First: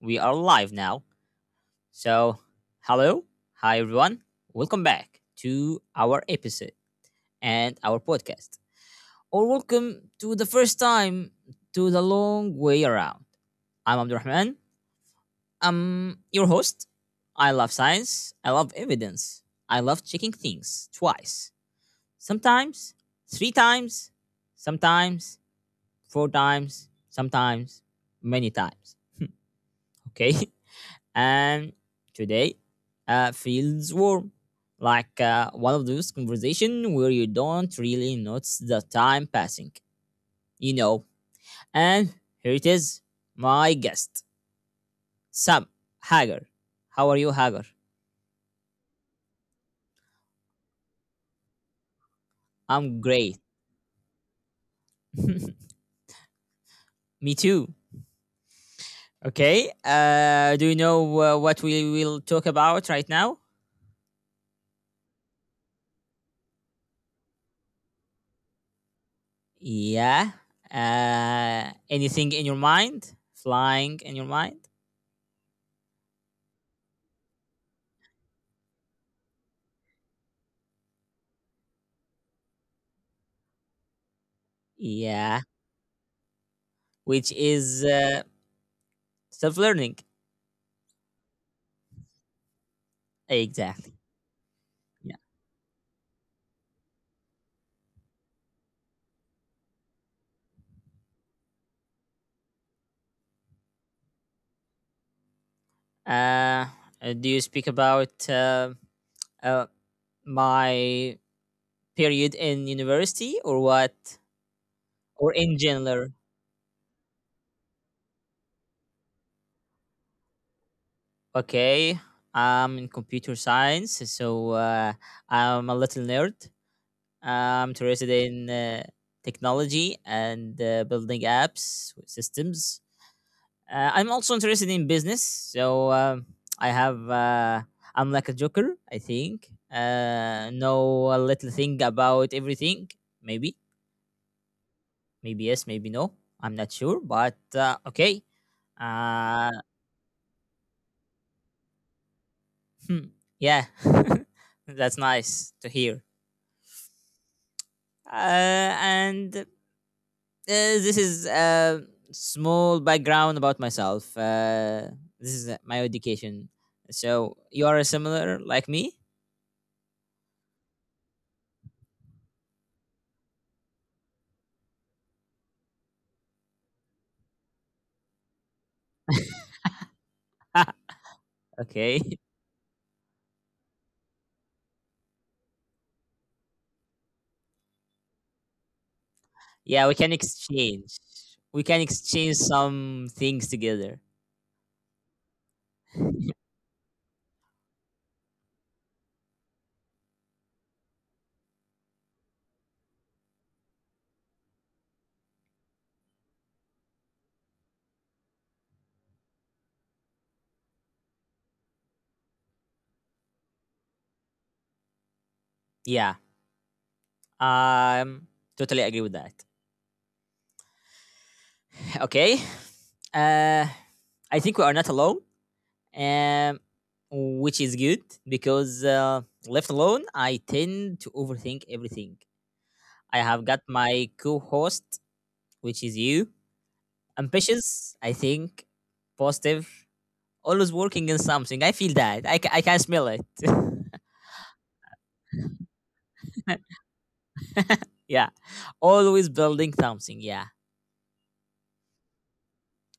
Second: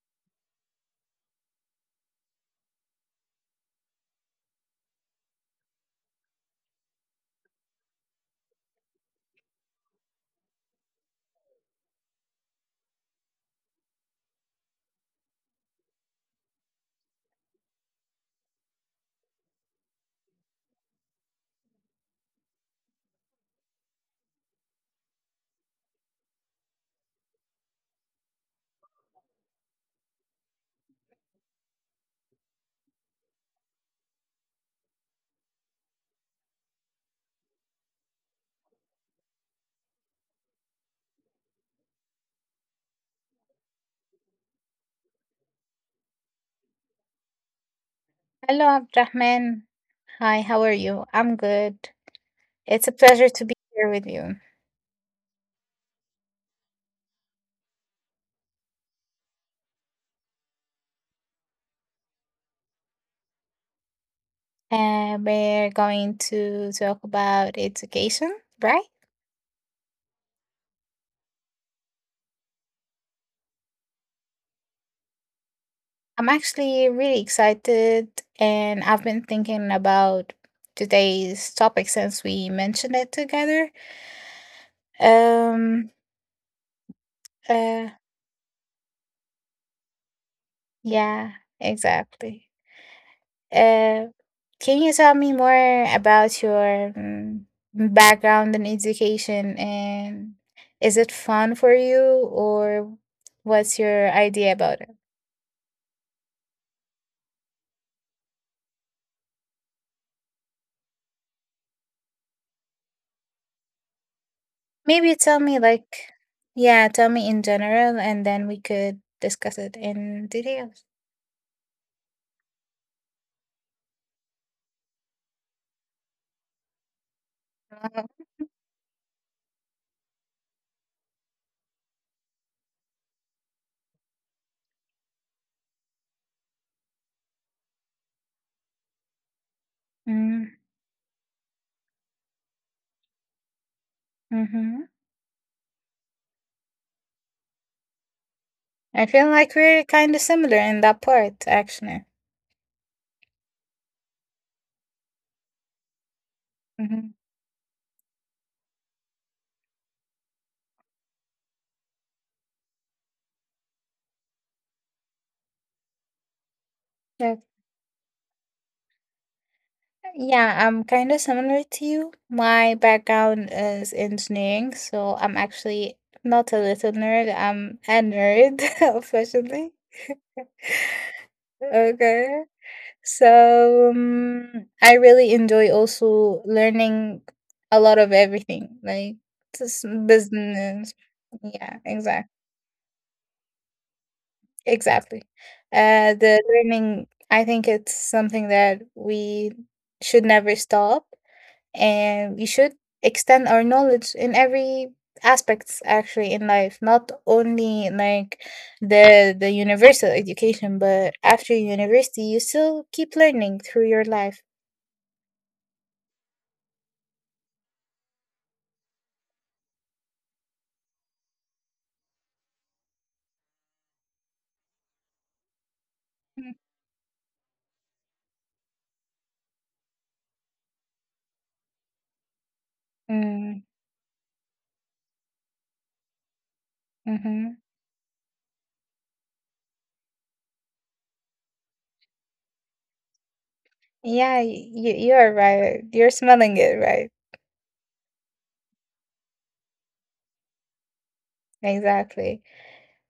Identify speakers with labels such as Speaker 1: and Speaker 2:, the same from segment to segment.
Speaker 1: We are live now. So, hello, hi everyone. Welcome back to our episode and our podcast. Or welcome to the first time to the long way around. I'm Abdurrahman. I'm your host. I love science. I love evidence. I love checking things twice. Sometimes, three times, sometimes, four times, sometimes, many times. Okay. And today feels warm, like one of those conversations where you don't really notice the time passing, you know and here it is, my guest, Sam Hager. How are you, Hager?
Speaker 2: Hello, Abdrahman. Hi, how are you? I'm good.
Speaker 1: I'm
Speaker 2: It's a pleasure
Speaker 1: great.
Speaker 2: to be here with you.
Speaker 1: Me too. Okay. Do you know what we will talk about right now?
Speaker 2: We're going to talk about education, right?
Speaker 1: Yeah. Anything in your mind, flying in your mind?
Speaker 2: I'm actually really excited, and I've been thinking about today's topic since we mentioned it together.
Speaker 1: Yeah,
Speaker 2: Um,
Speaker 1: which
Speaker 2: uh,
Speaker 1: is, self learning.
Speaker 2: yeah, exactly.
Speaker 1: Exactly.
Speaker 2: Uh, can you tell
Speaker 1: Yeah.
Speaker 2: me more about your background in education and is it fun for you or what's your idea about it?
Speaker 1: Uh, do you speak about uh, my period in university or what?
Speaker 2: Maybe tell
Speaker 1: Or
Speaker 2: me
Speaker 1: in
Speaker 2: like
Speaker 1: general?
Speaker 2: yeah, tell me in general and then we could discuss it in details.
Speaker 1: Okay. I'm in computer science, so I'm a little nerd. I'm
Speaker 2: Uh,
Speaker 1: interested in technology and, building apps, systems. I'm also interested in business, so I have. I'm like a joker, I think.
Speaker 2: mm,
Speaker 1: Know a little thing about everything. Maybe,
Speaker 2: mhm.
Speaker 1: maybe yes, maybe no. I'm not sure, but okay.
Speaker 2: I feel like
Speaker 1: Uh,
Speaker 2: we're kind of similar in that part actually.
Speaker 1: hmm, yeah, that's nice to hear.
Speaker 2: Mm-hmm.
Speaker 1: And This is a small background about myself. This is my education.
Speaker 2: Yeah.
Speaker 1: So you are similar like me.
Speaker 2: Yeah, I'm kind of similar to you. My background is engineering, so I'm actually not a little nerd, I'm a nerd officially.
Speaker 1: Okay.
Speaker 2: Okay. So I really enjoy also learning a lot of everything, like just
Speaker 1: Yeah, we can
Speaker 2: business.
Speaker 1: exchange. We
Speaker 2: Yeah,
Speaker 1: can
Speaker 2: exact,
Speaker 1: exchange some things together.
Speaker 2: exactly. The learning, I think it's something that we should never stop and we should extend our knowledge in every aspects actually in life, not only like the universal education, but after university you still keep learning through your life.
Speaker 1: Yeah. Um Totally agree with that. Okay. Uh I think we are not alone. Um which is good because, left alone, I tend to overthink everything. I have
Speaker 2: Mm-hmm.
Speaker 1: got my co-host, which is you. Ambitious, I think, positive, always working in something. I feel that. I can smell it.
Speaker 2: Yeah, you are right, you're smelling it right.
Speaker 1: Yeah, always building something. Yeah,
Speaker 2: Exactly.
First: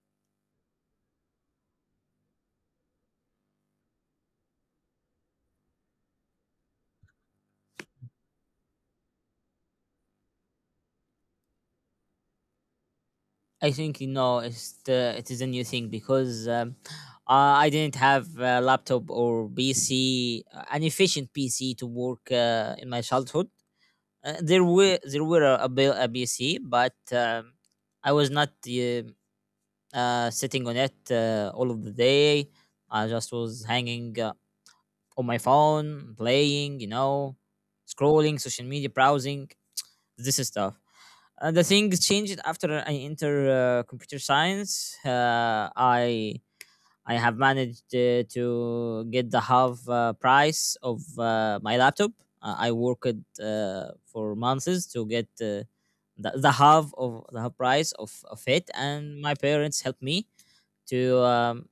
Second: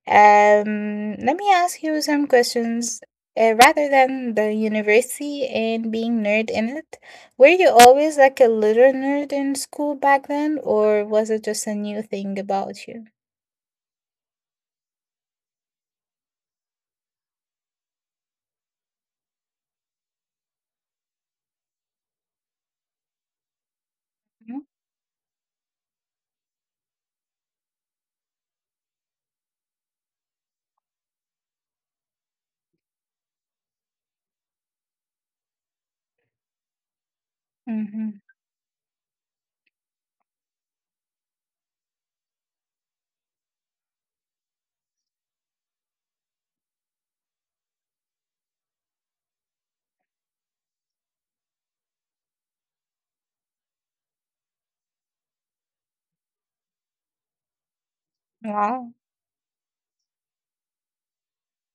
Speaker 2: Let me ask you some questions. Rather than the university and being nerd in it, were you always like a little nerd in school back then, or was it just a new thing about you?
Speaker 1: I think you know it's the, it is a new thing because, I didn't have a laptop or PC, an efficient PC to work, in my childhood. There were a, bill- A PC, but I was not, uh, sitting on it all of the day. I just was hanging, on my phone playing,
Speaker 2: Mm-hmm.
Speaker 1: scrolling social media, browsing. This is tough. The thing changed after I enter computer science. I have managed to get the half price of my laptop. I worked for months to get the half of the half price of it,
Speaker 2: Wow,
Speaker 1: and my parents helped me to um,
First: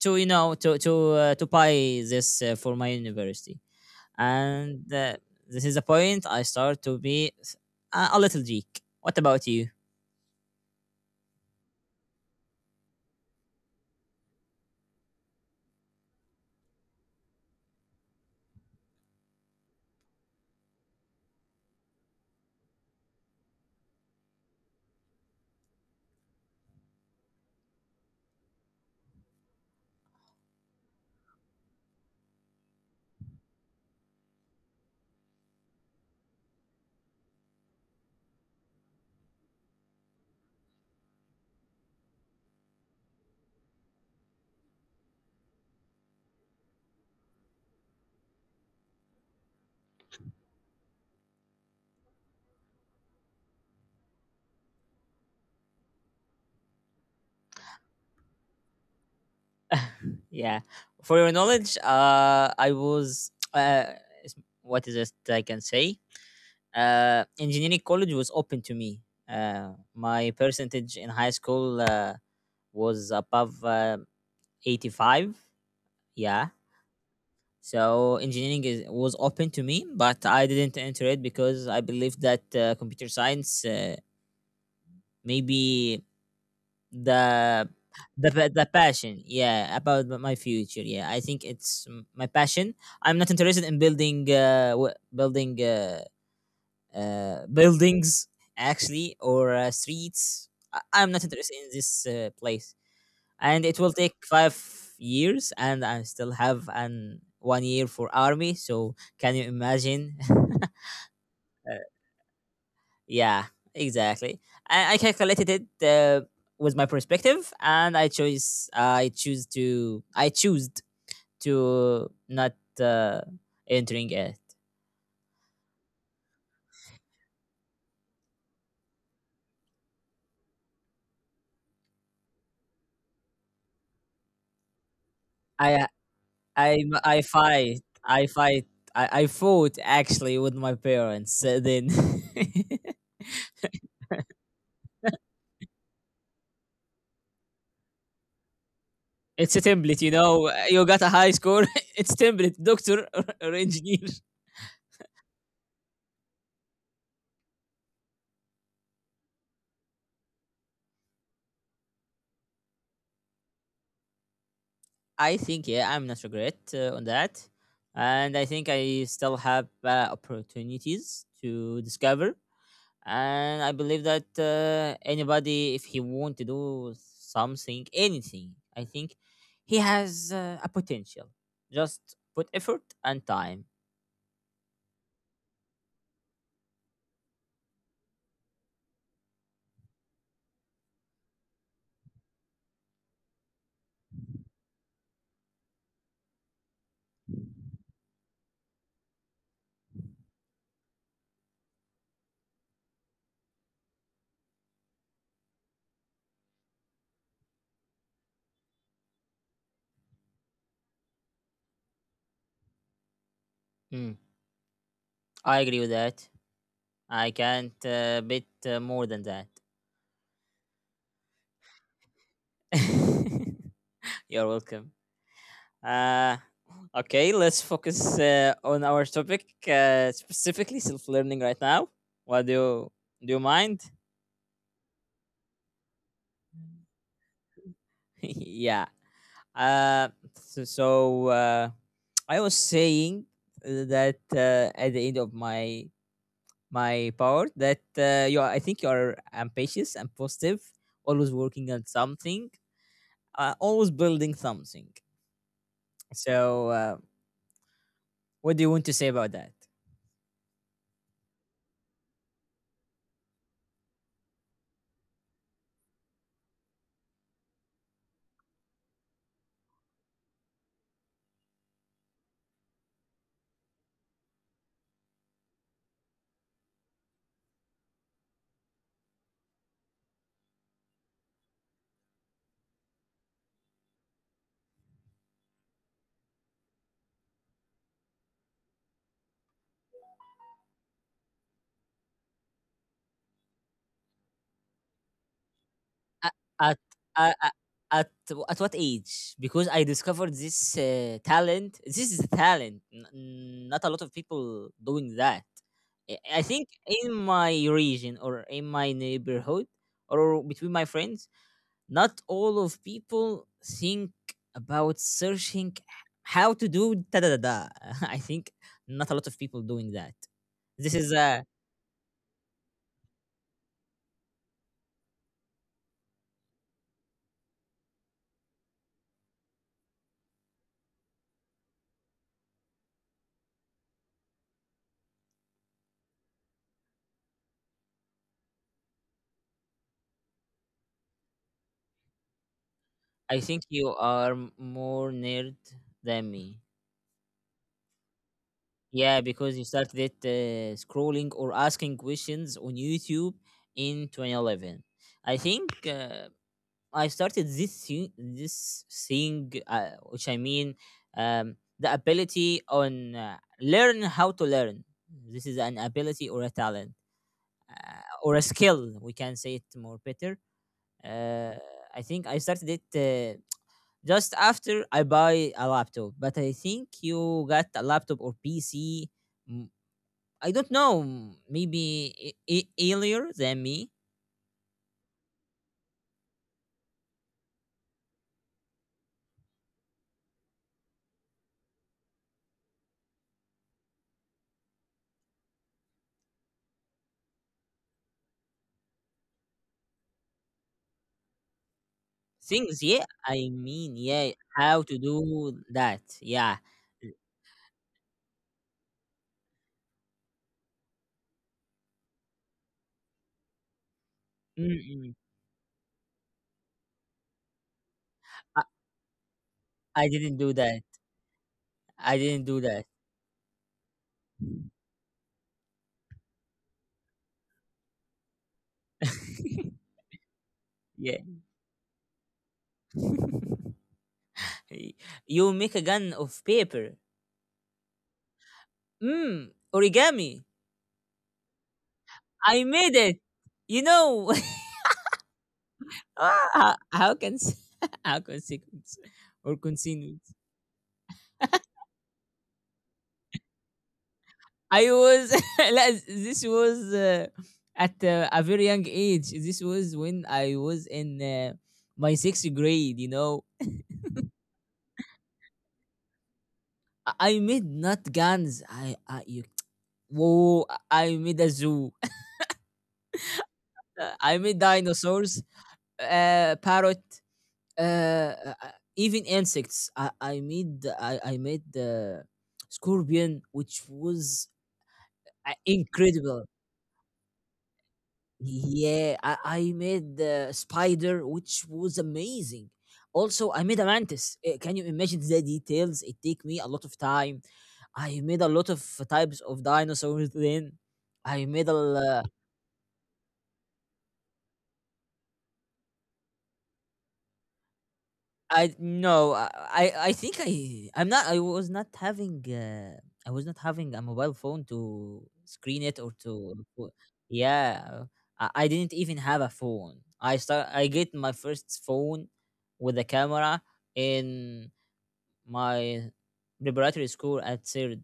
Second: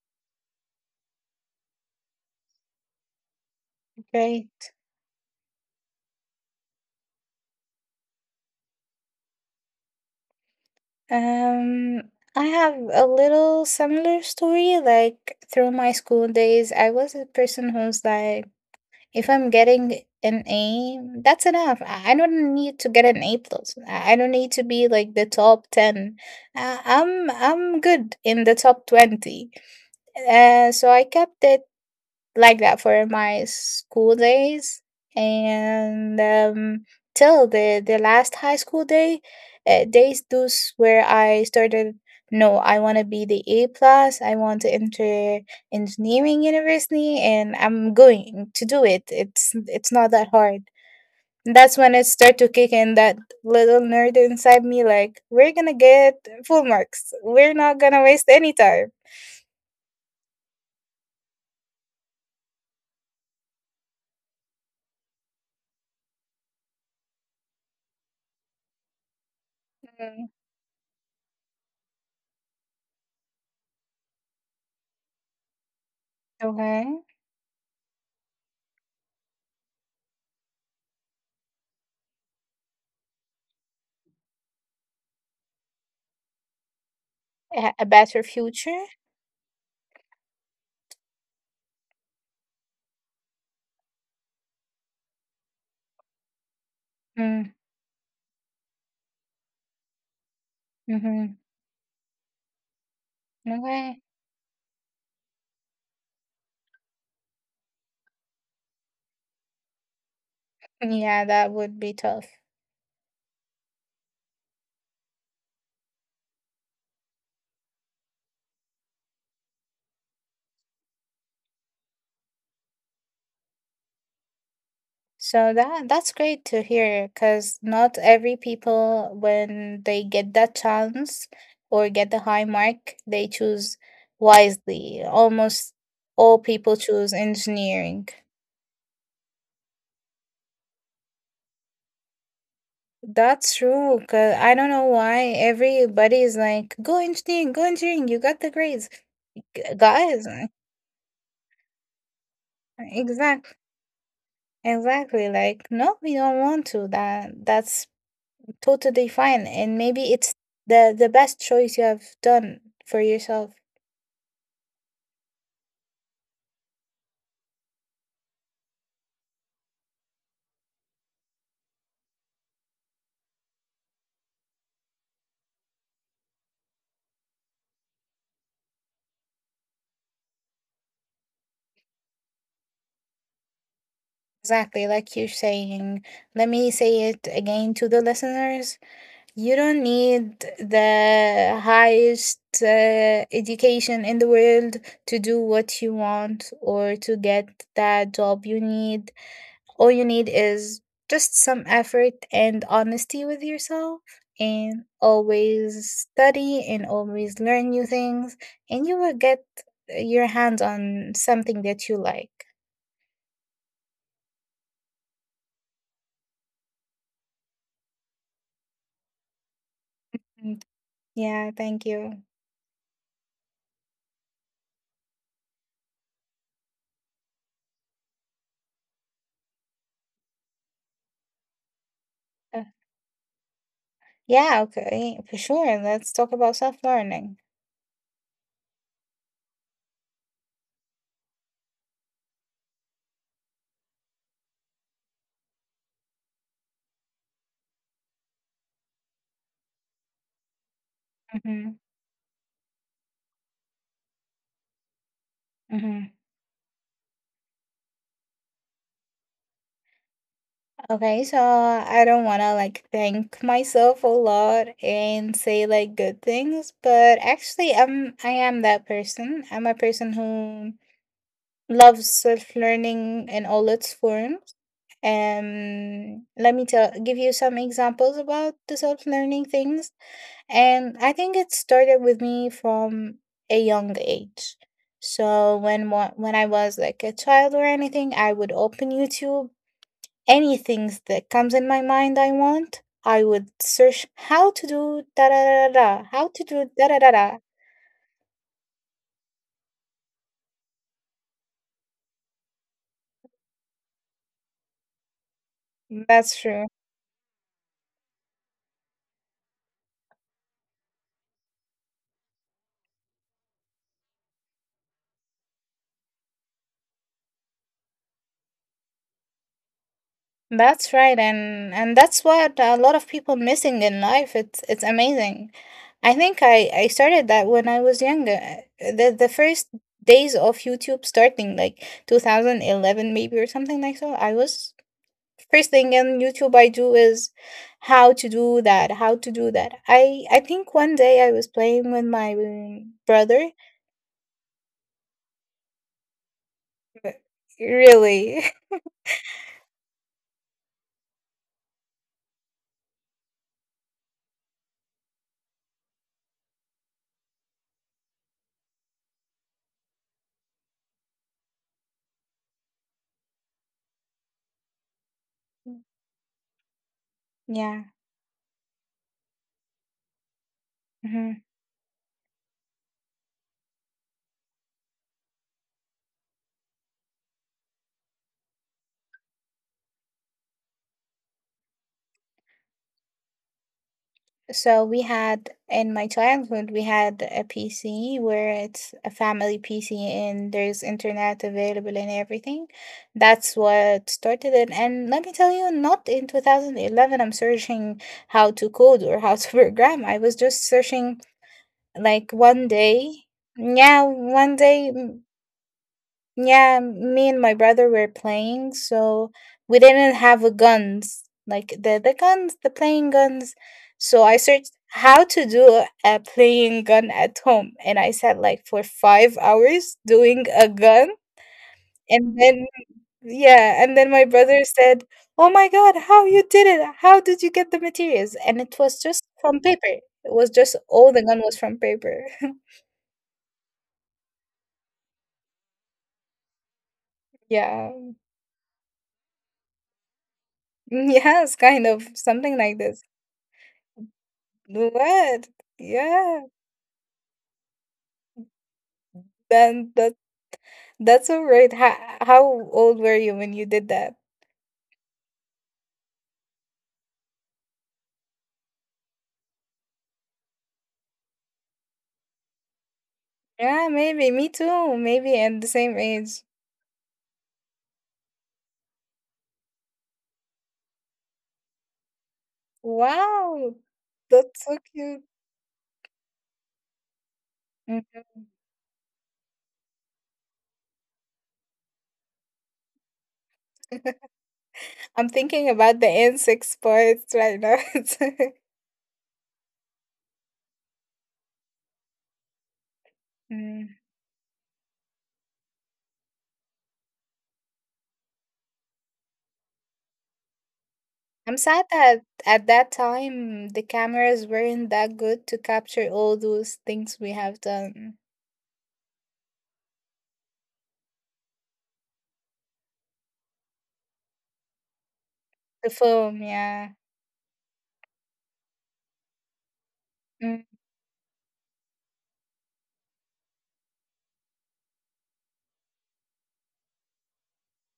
Speaker 1: to to buy this for my university.
Speaker 2: great.
Speaker 1: And This is the point I start to be a little geek. What about you?
Speaker 2: Um, I have a little similar story. Like through my school days, I was a person who's like, if I'm getting an A, that's enough. I don't need to get an A plus. I don't need to be like the top ten. I'm good in the top 20. So I kept it like that for my school days and till the last high school days, those where I started, no, I want to be the A plus, I want to enter engineering university and I'm going to do it. It's not that hard. That's when it started to kick in, that little nerd inside me, like we're gonna get full marks, we're not gonna waste any time.
Speaker 1: Yeah, for your knowledge, is- what is it I can say? Engineering college was open to me. My
Speaker 2: Mm,
Speaker 1: percentage in high school was above 85. Yeah.
Speaker 2: okay.
Speaker 1: So was open to me, but I didn't enter it because I believe that computer science, maybe the,
Speaker 2: A a better
Speaker 1: the
Speaker 2: future.
Speaker 1: passion, yeah, about my future. Yeah, I think it's my passion. I'm not interested in building
Speaker 2: Mm.
Speaker 1: buildings actually, or streets. I'm not
Speaker 2: Mhm.
Speaker 1: interested in this place, and it will
Speaker 2: Okay.
Speaker 1: take 5 years, and I still have an one year for army, so can you imagine?
Speaker 2: Yeah, that would be tough.
Speaker 1: Yeah, exactly. I calculated it with my perspective, and I chose I choose to not, uh, entering it.
Speaker 2: So that that's great to hear because not every people when they get that chance or get the high mark, they choose wisely. Almost
Speaker 1: I
Speaker 2: all people
Speaker 1: I
Speaker 2: choose
Speaker 1: I fight
Speaker 2: engineering.
Speaker 1: I fight. I fought actually with my parents. Then
Speaker 2: That's true, because I don't know why everybody is like, go engineering, you got the grades.
Speaker 1: it's a
Speaker 2: G-
Speaker 1: template, you
Speaker 2: guys,
Speaker 1: know. You got a high score. It's template, doctor
Speaker 2: exactly,
Speaker 1: or engineer.
Speaker 2: exactly. Like, no, we don't want to. That's totally fine, and maybe it's the best choice you have done for yourself.
Speaker 1: I think, yeah, I'm not regret on that, and I think I still have opportunities to discover. And I believe that, anybody, if he want to do something, anything, I think he has a potential. Just put effort and time.
Speaker 2: Exactly, like you're saying. Let me say it again to the listeners. You don't need the highest education in the world to do what you want or to get that job you need. All you need is just some effort and honesty with yourself, and always study and always learn new things, and you will get your hands on something that you like.
Speaker 1: Mm, I agree with that. I can't bit more than that.
Speaker 2: And yeah, thank you.
Speaker 1: You're welcome. Uh, Okay, let's focus on our topic, specifically self-learning right now. What do
Speaker 2: Uh,
Speaker 1: you Do you mind?
Speaker 2: yeah, okay, for sure. Let's talk about self learning.
Speaker 1: Yeah. So I was saying, that, at the end of my, my part, that, I think you are ambitious and positive, always working
Speaker 2: Hmm.
Speaker 1: on something, always building something.
Speaker 2: Hmm.
Speaker 1: So, what do you want to say about that?
Speaker 2: Okay, so I don't want to like thank myself a lot and say like good things, but actually I am that person. I'm a person who loves self learning in all its forms. Let me tell give you some examples about the self learning things. And I think it started with me from a young age. So when when I was like a child or anything, I would open YouTube. Anything that comes in my mind I want, I would search how to do da da da da da, how
Speaker 1: At
Speaker 2: to do
Speaker 1: at
Speaker 2: da da da
Speaker 1: uh,
Speaker 2: da.
Speaker 1: uh, at what age? Because I discovered this talent. This is a talent. Not a lot of people doing that. I
Speaker 2: That's
Speaker 1: think
Speaker 2: true.
Speaker 1: in my region or in my neighborhood or between my friends, not all of people think about searching how to do da da da da. I think not a lot of people doing that. This
Speaker 2: That's
Speaker 1: is,
Speaker 2: right, and that's what a lot of people missing in life. It's amazing. I think I started that when I was younger. The first days of YouTube starting like 2011 maybe or something like so. I was, first thing on YouTube I do is, how to do that, how to do that. I think one day I was playing with my
Speaker 1: I
Speaker 2: brother.
Speaker 1: think you are more nerd than me.
Speaker 2: Really.
Speaker 1: Yeah, because you started it, scrolling or asking questions on YouTube in 2011. I think, I started this thing, which I mean, the ability on, learn how to learn. This is an ability or a talent,
Speaker 2: Yeah.
Speaker 1: or a skill. We can say it more better.
Speaker 2: Mhm.
Speaker 1: Uh, I think I started it just after I buy a laptop, but I think you got a laptop or PC. mm, I don't know, maybe earlier than me.
Speaker 2: So we had, in my childhood we had a PC, where it's a family PC and there's internet available and everything. That's what started it. And let me tell you, not in 2011 I'm searching how to code or how to program. I was just searching like one
Speaker 1: Things,
Speaker 2: day.
Speaker 1: yeah. I mean,
Speaker 2: Yeah,
Speaker 1: yeah,
Speaker 2: one
Speaker 1: how to
Speaker 2: day,
Speaker 1: do that? Yeah.
Speaker 2: yeah, me and my brother were playing, so we didn't have a guns, like the guns, the playing guns. So I searched
Speaker 1: Mm.
Speaker 2: how to do a playing gun at home, and I sat
Speaker 1: I
Speaker 2: like for 5 hours
Speaker 1: I didn't
Speaker 2: doing
Speaker 1: do
Speaker 2: a
Speaker 1: that.
Speaker 2: gun.
Speaker 1: I
Speaker 2: And
Speaker 1: didn't do
Speaker 2: then
Speaker 1: that.
Speaker 2: yeah, and then my brother said, "Oh my God, how you did it? How did you get the materials?" And it was just from paper. It was just all
Speaker 1: Yeah.
Speaker 2: the gun was from paper.
Speaker 1: Y- You make a gun of paper.
Speaker 2: Yeah.
Speaker 1: Mm, origami.
Speaker 2: Yes, kind of something
Speaker 1: I
Speaker 2: like
Speaker 1: made
Speaker 2: this.
Speaker 1: it. You know.
Speaker 2: What? Yeah.
Speaker 1: Ah, how can sequence or
Speaker 2: Then
Speaker 1: continue?
Speaker 2: that that's all right. How old were you when you did that?
Speaker 1: I was like, this was at a very young age. This was when I was in my sixth grade. You know,
Speaker 2: Yeah, maybe. Me too. Maybe and the same age.
Speaker 1: I made not guns. Whoa! I made a zoo.
Speaker 2: Wow.
Speaker 1: I made
Speaker 2: That's so cute.
Speaker 1: dinosaurs, parrot,
Speaker 2: Mm.
Speaker 1: even insects. I made the scorpion, which was
Speaker 2: I'm thinking about the
Speaker 1: incredible.
Speaker 2: insects parts right now.
Speaker 1: Yeah, I made the spider, which was amazing. Also, I made a
Speaker 2: Mm.
Speaker 1: mantis. Can you imagine the details? It take me a lot of time. I made a lot of types of dinosaurs then. I
Speaker 2: I'm
Speaker 1: made a
Speaker 2: sad
Speaker 1: l-
Speaker 2: that at that time the cameras weren't that good to capture all those things we have done.
Speaker 1: I no I I think I was not having, I was not having a mobile phone to screen
Speaker 2: The
Speaker 1: it or
Speaker 2: film,
Speaker 1: to-
Speaker 2: yeah.
Speaker 1: yeah. I didn't even have a phone.
Speaker 2: Mm.
Speaker 1: I get my first phone with a camera in my preparatory school at third.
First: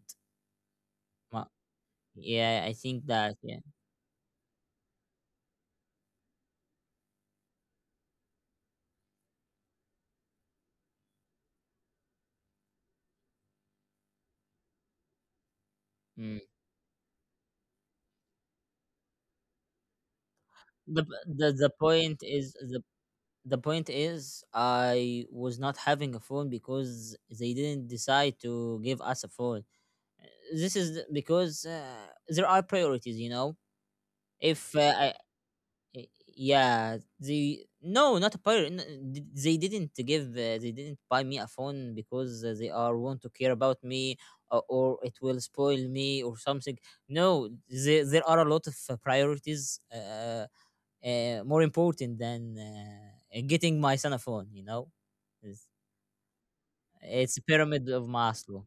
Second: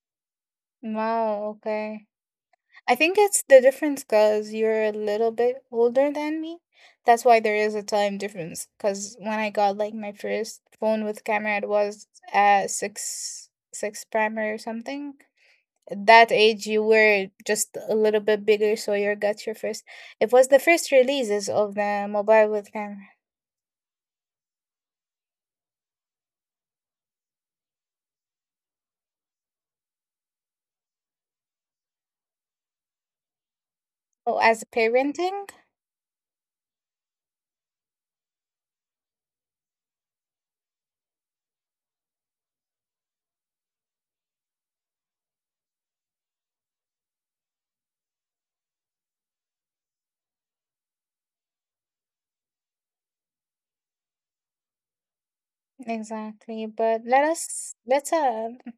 Speaker 1: Ma-
Speaker 2: Wow, okay.
Speaker 1: Yeah, I
Speaker 2: I
Speaker 1: think
Speaker 2: think
Speaker 1: that,
Speaker 2: it's
Speaker 1: yeah.
Speaker 2: the difference because you're a little bit older than me. That's why there is a time difference. Because when I got like my first phone with camera, it was at six six primary or something. At that
Speaker 1: Mm.
Speaker 2: age, you were just a little bit bigger, so you got your first. It was the first
Speaker 1: The,
Speaker 2: releases
Speaker 1: the the
Speaker 2: of the
Speaker 1: point
Speaker 2: mobile
Speaker 1: is
Speaker 2: with
Speaker 1: the
Speaker 2: camera.
Speaker 1: the point is, I was not having a phone because they didn't decide to give us a phone. Uh, because, there are priorities, you know.
Speaker 2: Oh, as
Speaker 1: If I,
Speaker 2: parenting,
Speaker 1: Y- Yeah, they no not a pirate, they didn't give, they didn't buy me a phone because, they are want to care about me, or it will spoil me or something. No, there, there are a lot of priorities, more important than getting my son a phone, you know. it's,
Speaker 2: exactly. But let
Speaker 1: it's a
Speaker 2: us
Speaker 1: pyramid of Maslow.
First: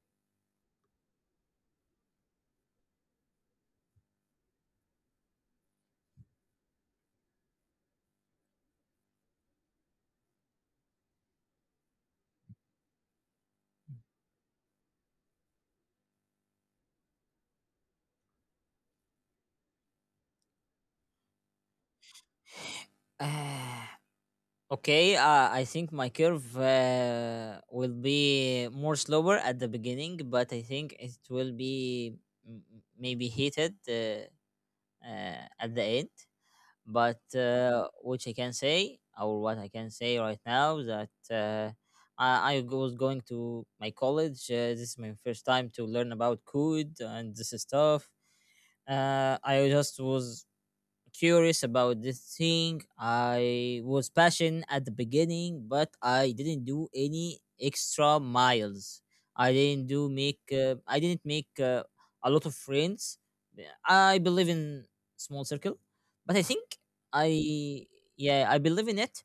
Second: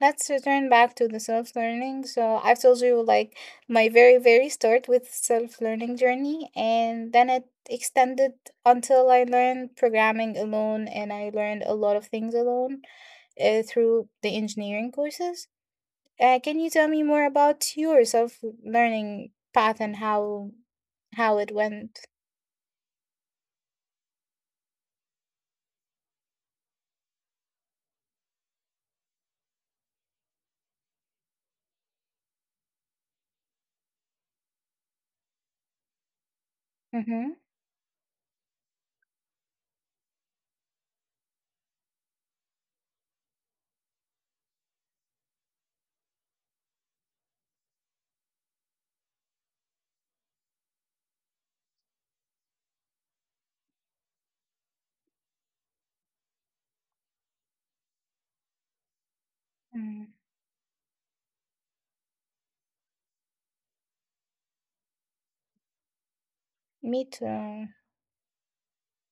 Speaker 2: let's return back to the self learning. So I've told you like my very very start with self learning journey, and then it extended until I learned programming alone, and I learned a lot of things alone through the engineering courses. Can you tell me more about your self learning path and how it went?
Speaker 1: Okay, I think my curve will be more slower at the beginning, but I think it will be, maybe heated, at the end. But,
Speaker 2: Mm-hmm.
Speaker 1: which I can say, or what I can say right now, that, was going to my college. This is my first time to learn about code and this stuff. I just was curious about this thing. I was passionate at the beginning, but I didn't do any extra miles. I didn't do
Speaker 2: Mm.
Speaker 1: make. I didn't make a lot of friends. Yeah, I believe in small circle, but I think
Speaker 2: Me too.
Speaker 1: I yeah, I believe in it.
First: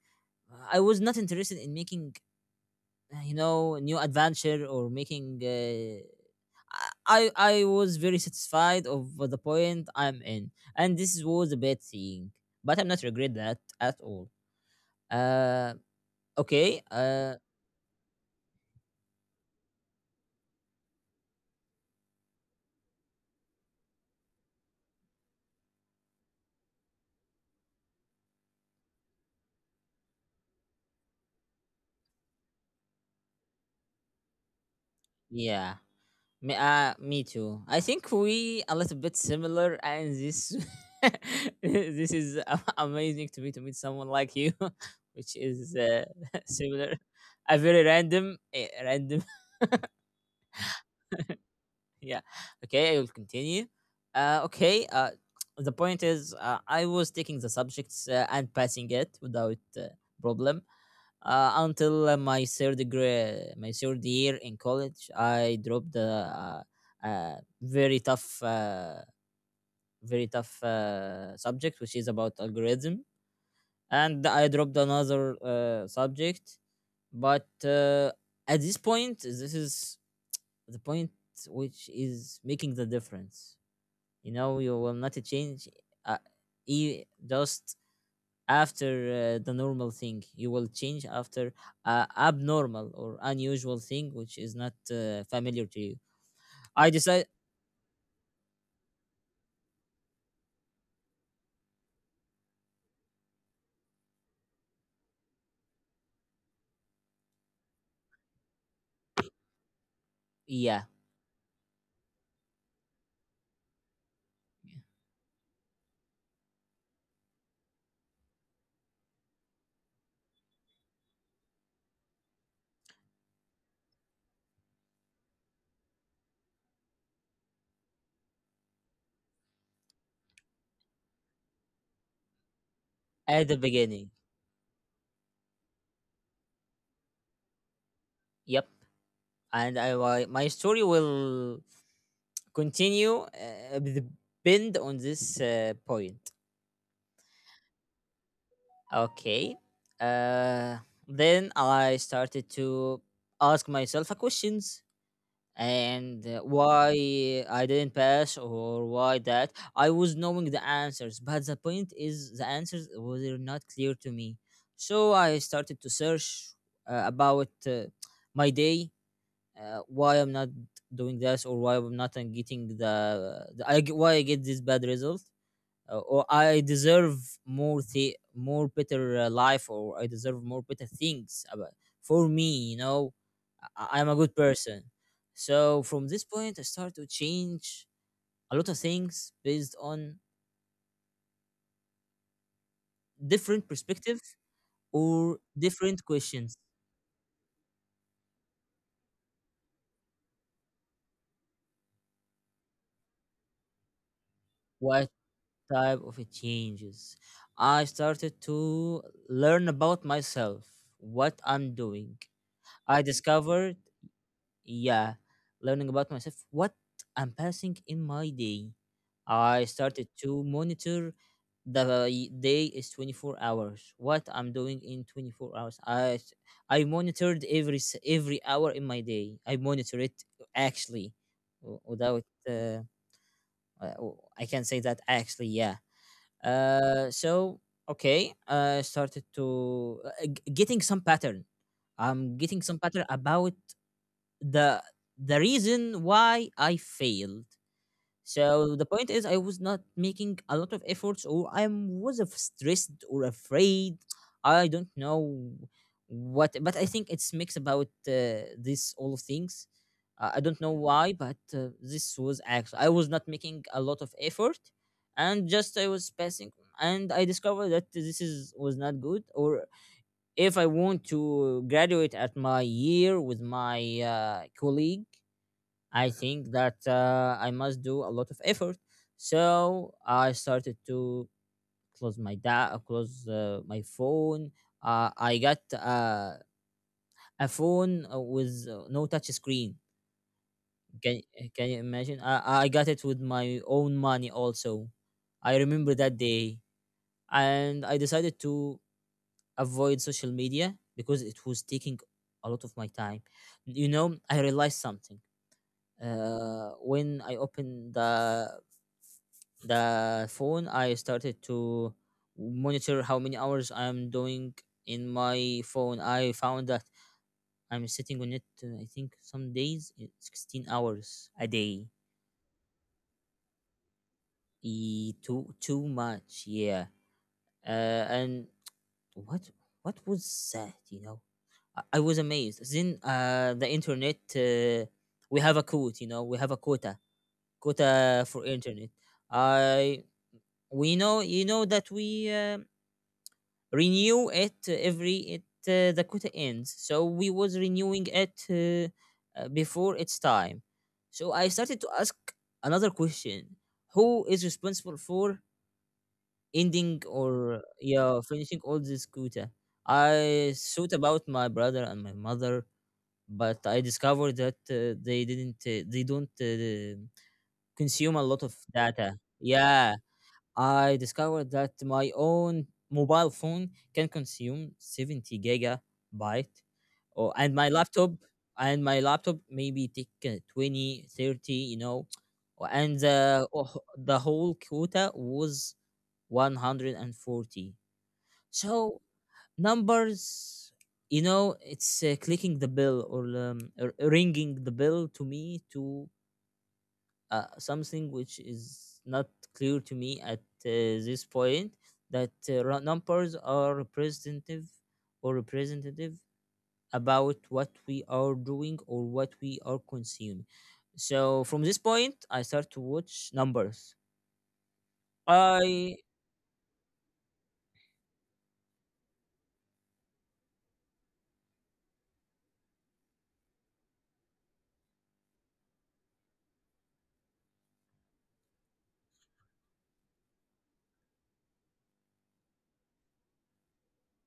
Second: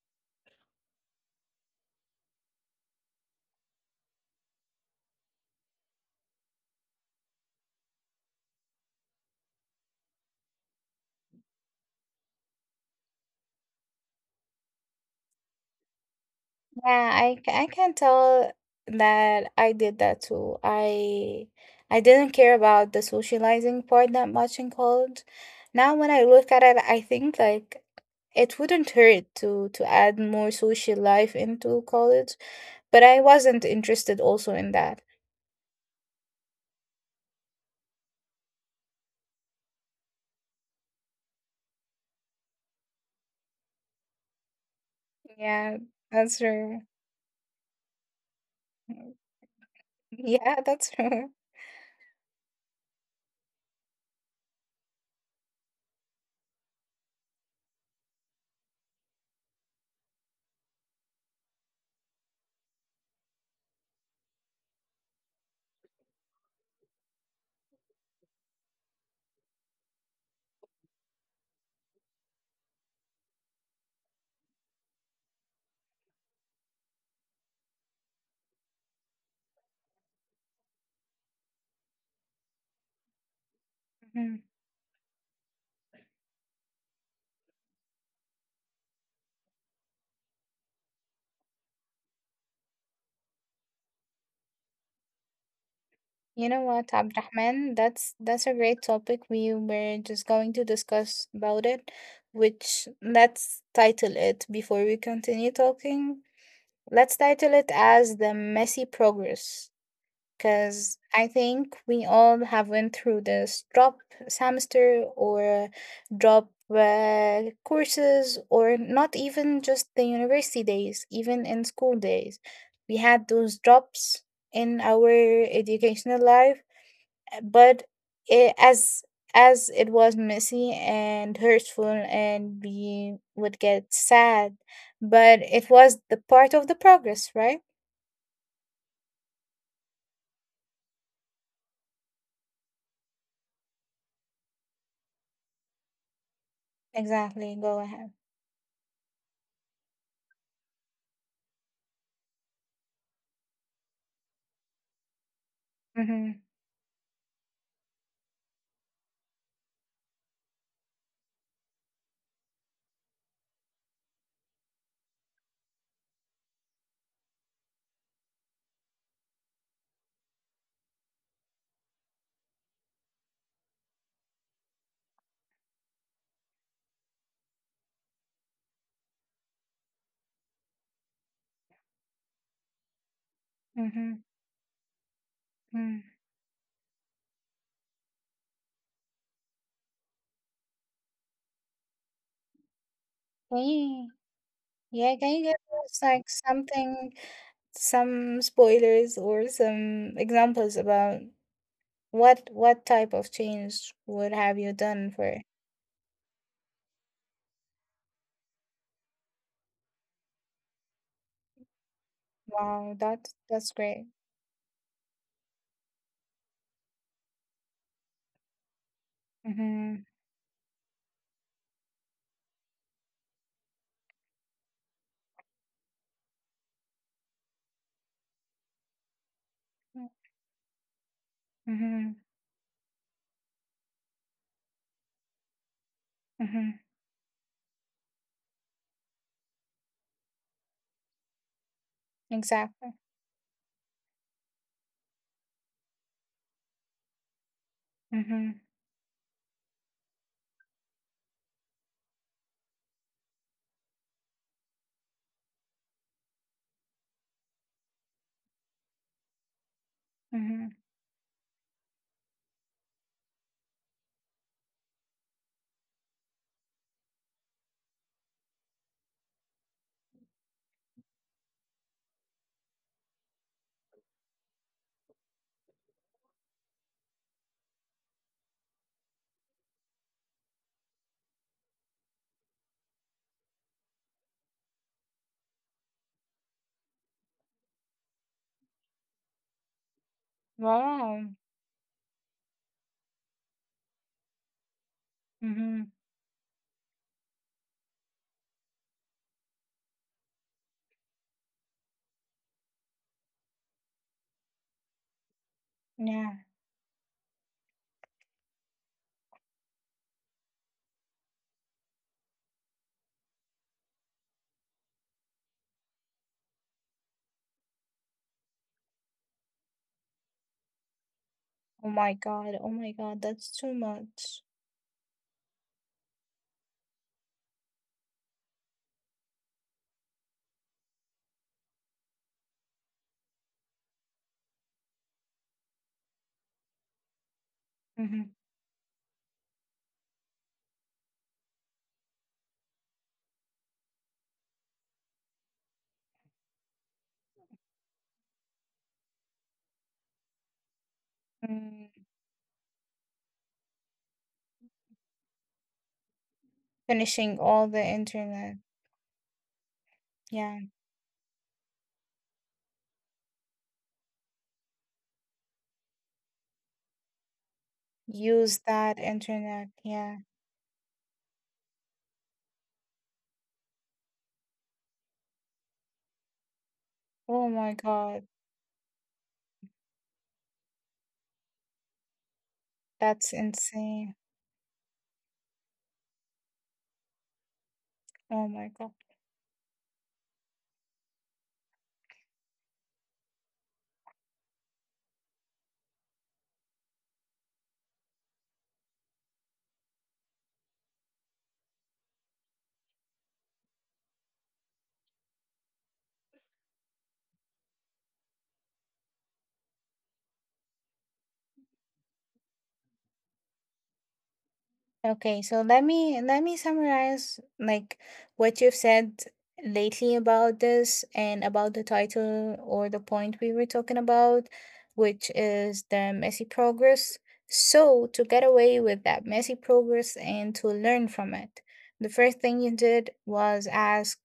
Speaker 1: I was not interested in making, new adventure, or making, I was very satisfied of the point I'm in, and this was a bad thing. But I'm not regret that at all. Uh, okay.
Speaker 2: Yeah, I can tell that I did that too. I didn't care about the socializing part that much in college. Now when I look at it, I think like it wouldn't hurt to add more social life into college, but I wasn't interested also in that.
Speaker 1: Yeah. Me too. I think we a little bit similar, and this this is amazing to me to meet someone like you, which is
Speaker 2: Yeah, that's true.
Speaker 1: similar. A very random, random.
Speaker 2: Yeah, that's true.
Speaker 1: Yeah. Okay, I will continue. uh okay uh the point is, I was taking the subjects and passing it without problem, until my third grade my third year in college. I dropped the uh, very tough very tough subject, which is about algorithm. And I dropped another subject. But at this point, this is the point which is making the difference. You will not change, uh, just after the normal thing. You will change after abnormal or unusual thing, which is not familiar to you.
Speaker 2: You know
Speaker 1: I
Speaker 2: what,
Speaker 1: decide,
Speaker 2: Abdurrahman? That's a great topic. We were just going to discuss about it, which, let's title it before we continue talking. Let's title it as the messy progress,
Speaker 1: yeah,
Speaker 2: because I think we all have went through this drop semester or drop courses, or not even just the university days, even in school days. We had those drops in our educational life, but it, as it was messy and hurtful and we
Speaker 1: at
Speaker 2: would
Speaker 1: the
Speaker 2: get
Speaker 1: beginning.
Speaker 2: sad, but it was the part of the progress, right?
Speaker 1: Yep, and my story will continue, with the bend on this point.
Speaker 2: Exactly, go ahead.
Speaker 1: Okay. Uh, then I started to ask myself a questions.
Speaker 2: Mm-hmm.
Speaker 1: And Why I didn't pass or why that? I was knowing the answers, but the point is the answers were not clear to me. So I started to search, about my day, why I'm not doing this or why I'm not getting why I get this bad result, or I deserve more better life, or I deserve more better things about for me. I-
Speaker 2: Mm-hmm.
Speaker 1: I'm a good person. So
Speaker 2: Mm.
Speaker 1: from this point, I start to change a lot of things based on different
Speaker 2: Hey,
Speaker 1: perspective
Speaker 2: yeah, can
Speaker 1: or
Speaker 2: you give us
Speaker 1: different
Speaker 2: like
Speaker 1: questions.
Speaker 2: something, some spoilers or some examples about what type of change would have you
Speaker 1: What
Speaker 2: done for it?
Speaker 1: type of it changes? I started to learn about myself, what I'm doing.
Speaker 2: Wow,
Speaker 1: I
Speaker 2: that that's
Speaker 1: discovered,
Speaker 2: great.
Speaker 1: yeah, learning about myself, what I'm passing in my day. I
Speaker 2: Mm-hmm.
Speaker 1: started to monitor. The day is 24 hours. What I'm doing in 24 hours? I monitored every every hour in my day. I monitor it, actually w-
Speaker 2: Mm-hmm.
Speaker 1: without uh, w- I can say that actually, yeah.
Speaker 2: Mm-hmm.
Speaker 1: So okay, I started to getting some pattern. I'm getting some
Speaker 2: Exactly.
Speaker 1: pattern about the the reason why I failed.
Speaker 2: Mhm,
Speaker 1: So the point is I was not making a lot of efforts, or I was stressed or afraid. I don't know what, but I think it's mix about this all of things. I don't
Speaker 2: mhm.
Speaker 1: know why, but this was actually I was not making a lot of effort, and just I was passing. And I discovered that this is was not good, or if I want to graduate at my year with my colleague, I think that I must do a lot of effort. So I started to close my phone. I got a phone, with no touch screen. Can
Speaker 2: Wow.
Speaker 1: you imagine? I got it with my own money also. I remember
Speaker 2: Mhm.
Speaker 1: that day, and I decided to avoid social media because it was taking a lot of my time. You know, I realized something.
Speaker 2: Yeah.
Speaker 1: When I opened the phone, I started to monitor how many hours I'm doing in my phone. I found that I'm sitting on it I think some days 16 hours a day.
Speaker 2: Oh my God. Oh my God. That's too much.
Speaker 1: Too much, yeah. And what what was that? You know, I was amazed. Then the internet. We have a quote, you know, we have a quota, quota
Speaker 2: Mhm.
Speaker 1: for internet. I we know, you know, that we renew it every it the quota ends, so we was renewing it, before its time. So I started to
Speaker 2: Mm.
Speaker 1: ask another question: who is responsible for ending
Speaker 2: Finishing
Speaker 1: or,
Speaker 2: all the
Speaker 1: yeah, finishing
Speaker 2: internet.
Speaker 1: all this quota? I
Speaker 2: Yeah.
Speaker 1: thought about my brother and my mother, but I discovered that they don't consume a lot of
Speaker 2: Use that
Speaker 1: data,
Speaker 2: internet.
Speaker 1: yeah.
Speaker 2: Yeah.
Speaker 1: I discovered that my own mobile phone can consume 70 gigabyte, or
Speaker 2: Oh
Speaker 1: and my
Speaker 2: my
Speaker 1: laptop,
Speaker 2: God.
Speaker 1: and my laptop maybe take 20, 30, you know. And
Speaker 2: That's
Speaker 1: oh, the
Speaker 2: insane.
Speaker 1: whole quota was 140.
Speaker 2: Oh my God.
Speaker 1: So numbers, you know, it's clicking the bell, or ringing the bell to me, to something which is not clear to me at this point, that numbers are representative, or representative, about what we are doing or what we are consuming. So from this point, I start to watch numbers.
Speaker 2: Okay, so
Speaker 1: i
Speaker 2: let me summarize like what you've said lately about this and about the title or the point we were talking about, which is the messy progress. So to get away with that messy progress and to learn from it, the first thing you did was ask,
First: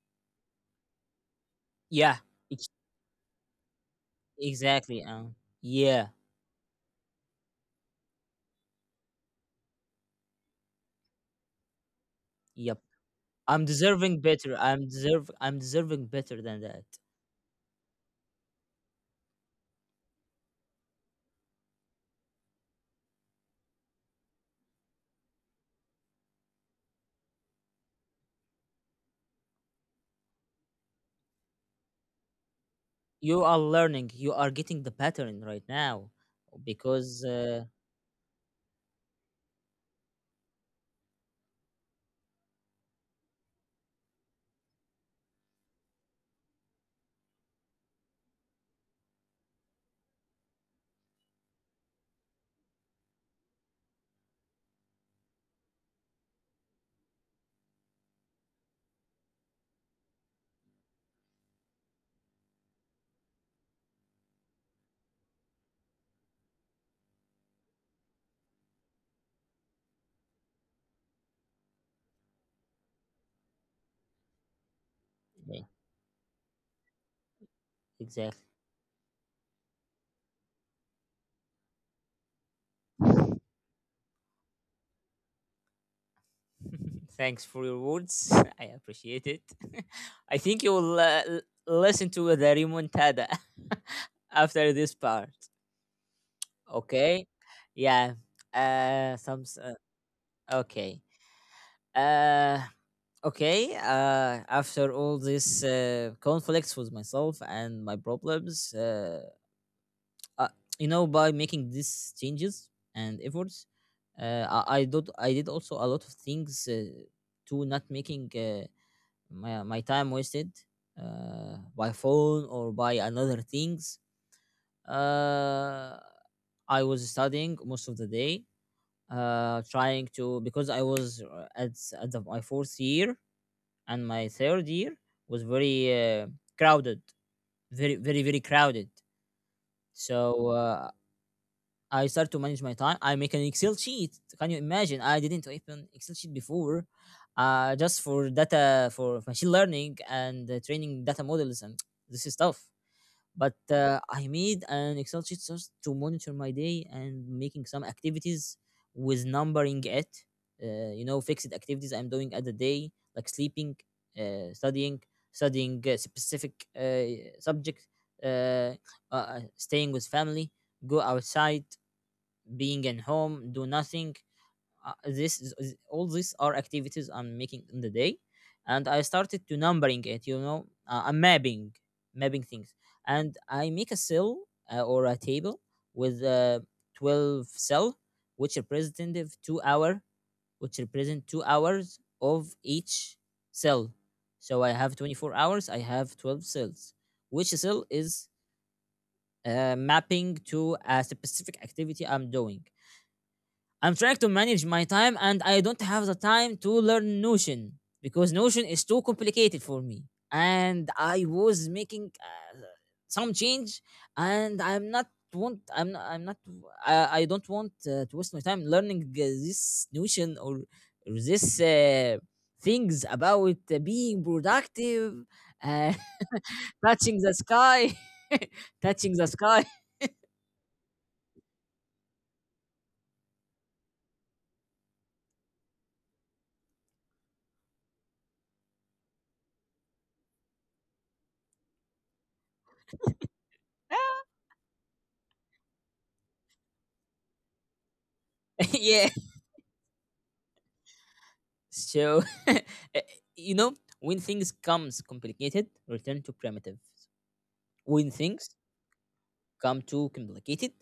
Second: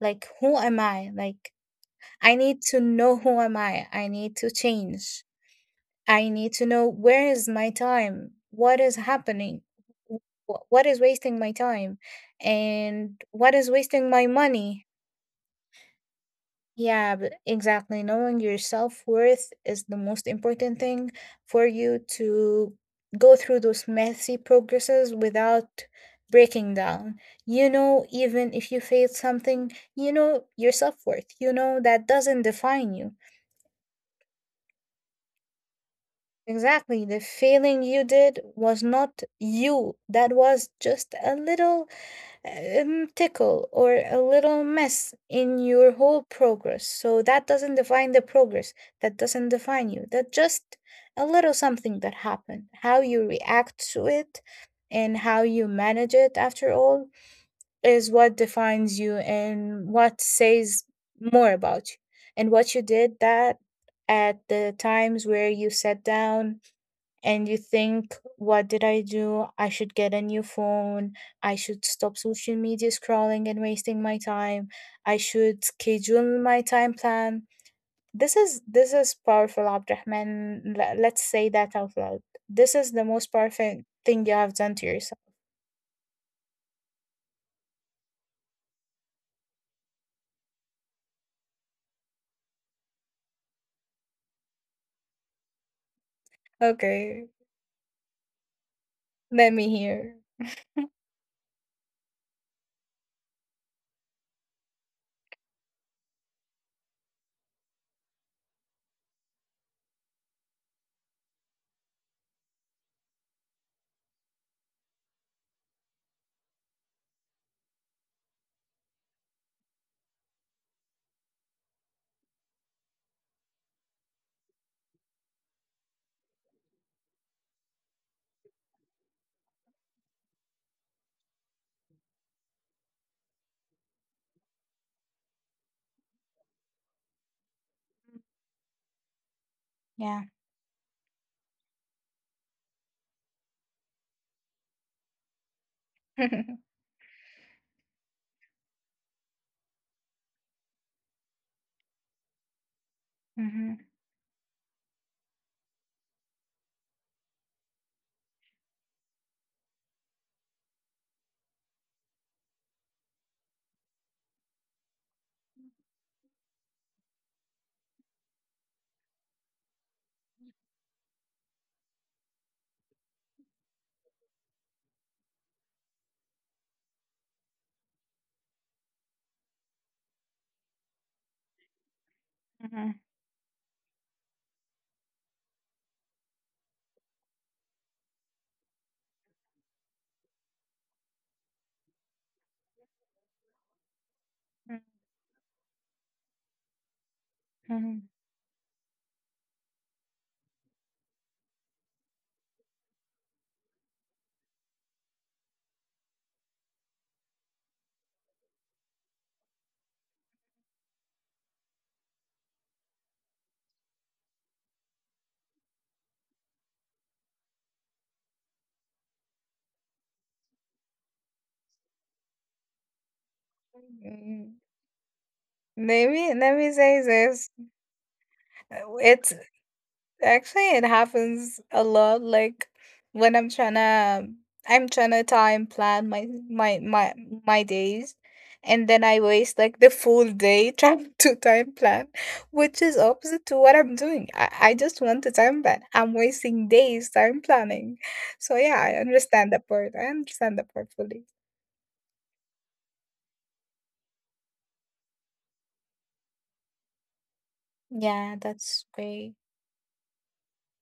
Speaker 2: like, who am I? Like,
Speaker 1: yeah
Speaker 2: I need
Speaker 1: ex-
Speaker 2: to know who am I. I need to
Speaker 1: exactly.
Speaker 2: change.
Speaker 1: Yeah
Speaker 2: I need to know where is my time? What is happening? Wh- what is wasting my time?
Speaker 1: yep
Speaker 2: And what
Speaker 1: I'm
Speaker 2: is wasting
Speaker 1: deserving
Speaker 2: my
Speaker 1: better.
Speaker 2: money?
Speaker 1: I'm deserving better than that.
Speaker 2: Yeah, but exactly. Knowing your self worth is the most important thing for you to go through those messy progresses without breaking down. You know, even if you failed something, you know your self worth. You know that doesn't define you.
Speaker 1: You are learning, you are getting the pattern right now,
Speaker 2: Exactly. The
Speaker 1: because
Speaker 2: failing you did was not you. That was just a little tickle or a little mess in your whole progress. So that doesn't define the progress. That doesn't define you. That just a little something that happened. How you react to it and how you manage it after all is what defines you and what says more about you. And what you did that, at the times where you sat down and you think, what did I do? I should get a new phone. I should stop social media scrolling and wasting my time. I
Speaker 1: yeah.
Speaker 2: should schedule my time plan. This
Speaker 1: Exactly.
Speaker 2: is this is powerful, Abdurrahman. Let's say that out loud. This is the most perfect thing you have done to yourself.
Speaker 1: Thanks for your words. I appreciate it. I think you will, listen to the remontada after this part. Okay.
Speaker 2: Okay,
Speaker 1: Yeah. Some.
Speaker 2: let
Speaker 1: S-
Speaker 2: me hear.
Speaker 1: Okay. Uh. Okay. After all these conflicts with myself and my problems, uh, you know, by making these changes and efforts, I did. I did also a lot of things, to not making my time wasted, by phone or by another things. uh, I was studying most of the day, trying to, because I was at the, my fourth year, and my third year was very crowded, very very very crowded.
Speaker 2: Yeah.
Speaker 1: So I start to manage my time. I make an Excel sheet. Can you imagine? I didn't open Excel sheet before, just for data for machine learning and training data models and this is stuff. But
Speaker 2: Mhm,
Speaker 1: I made an Excel sheet just to monitor my day and making some activities with numbering it. You know, fixed activities I'm doing at the day, like sleeping, studying, studying a specific subject, uh, staying with family, go outside, being at home, do nothing. This all these are activities I'm making in the day. And I started to numbering it, you know, I'm mapping things.
Speaker 2: mhm,
Speaker 1: And I make a cell, or a table, with 12 cell, which representative two hour which represent 2 hours of each cell. So I
Speaker 2: mhm,
Speaker 1: have 24 hours, I have 12 cells, which cell
Speaker 2: mhm.
Speaker 1: is mapping to a specific activity I'm doing. I'm trying to manage my time, and I don't have the time to learn Notion because Notion is too complicated for me. And I was making some change, and I'm not want I'm not I, I don't want, to waste my time learning this Notion, or this things about being productive, uh,
Speaker 2: Let me say
Speaker 1: touching the
Speaker 2: this.
Speaker 1: sky, touching the
Speaker 2: It's
Speaker 1: sky.
Speaker 2: Actually, it happens a lot. Like when I'm trying to time plan my days, and then I waste like the full day trying to time plan, which is opposite to what I'm doing. I just want to time plan. I'm wasting days time planning. So yeah, I
Speaker 1: Yeah.
Speaker 2: understand that part. I understand that part fully.
Speaker 1: So, you know, when things comes complicated, return to primitives. When
Speaker 2: Yeah,
Speaker 1: things
Speaker 2: that's great.
Speaker 1: come too complicated,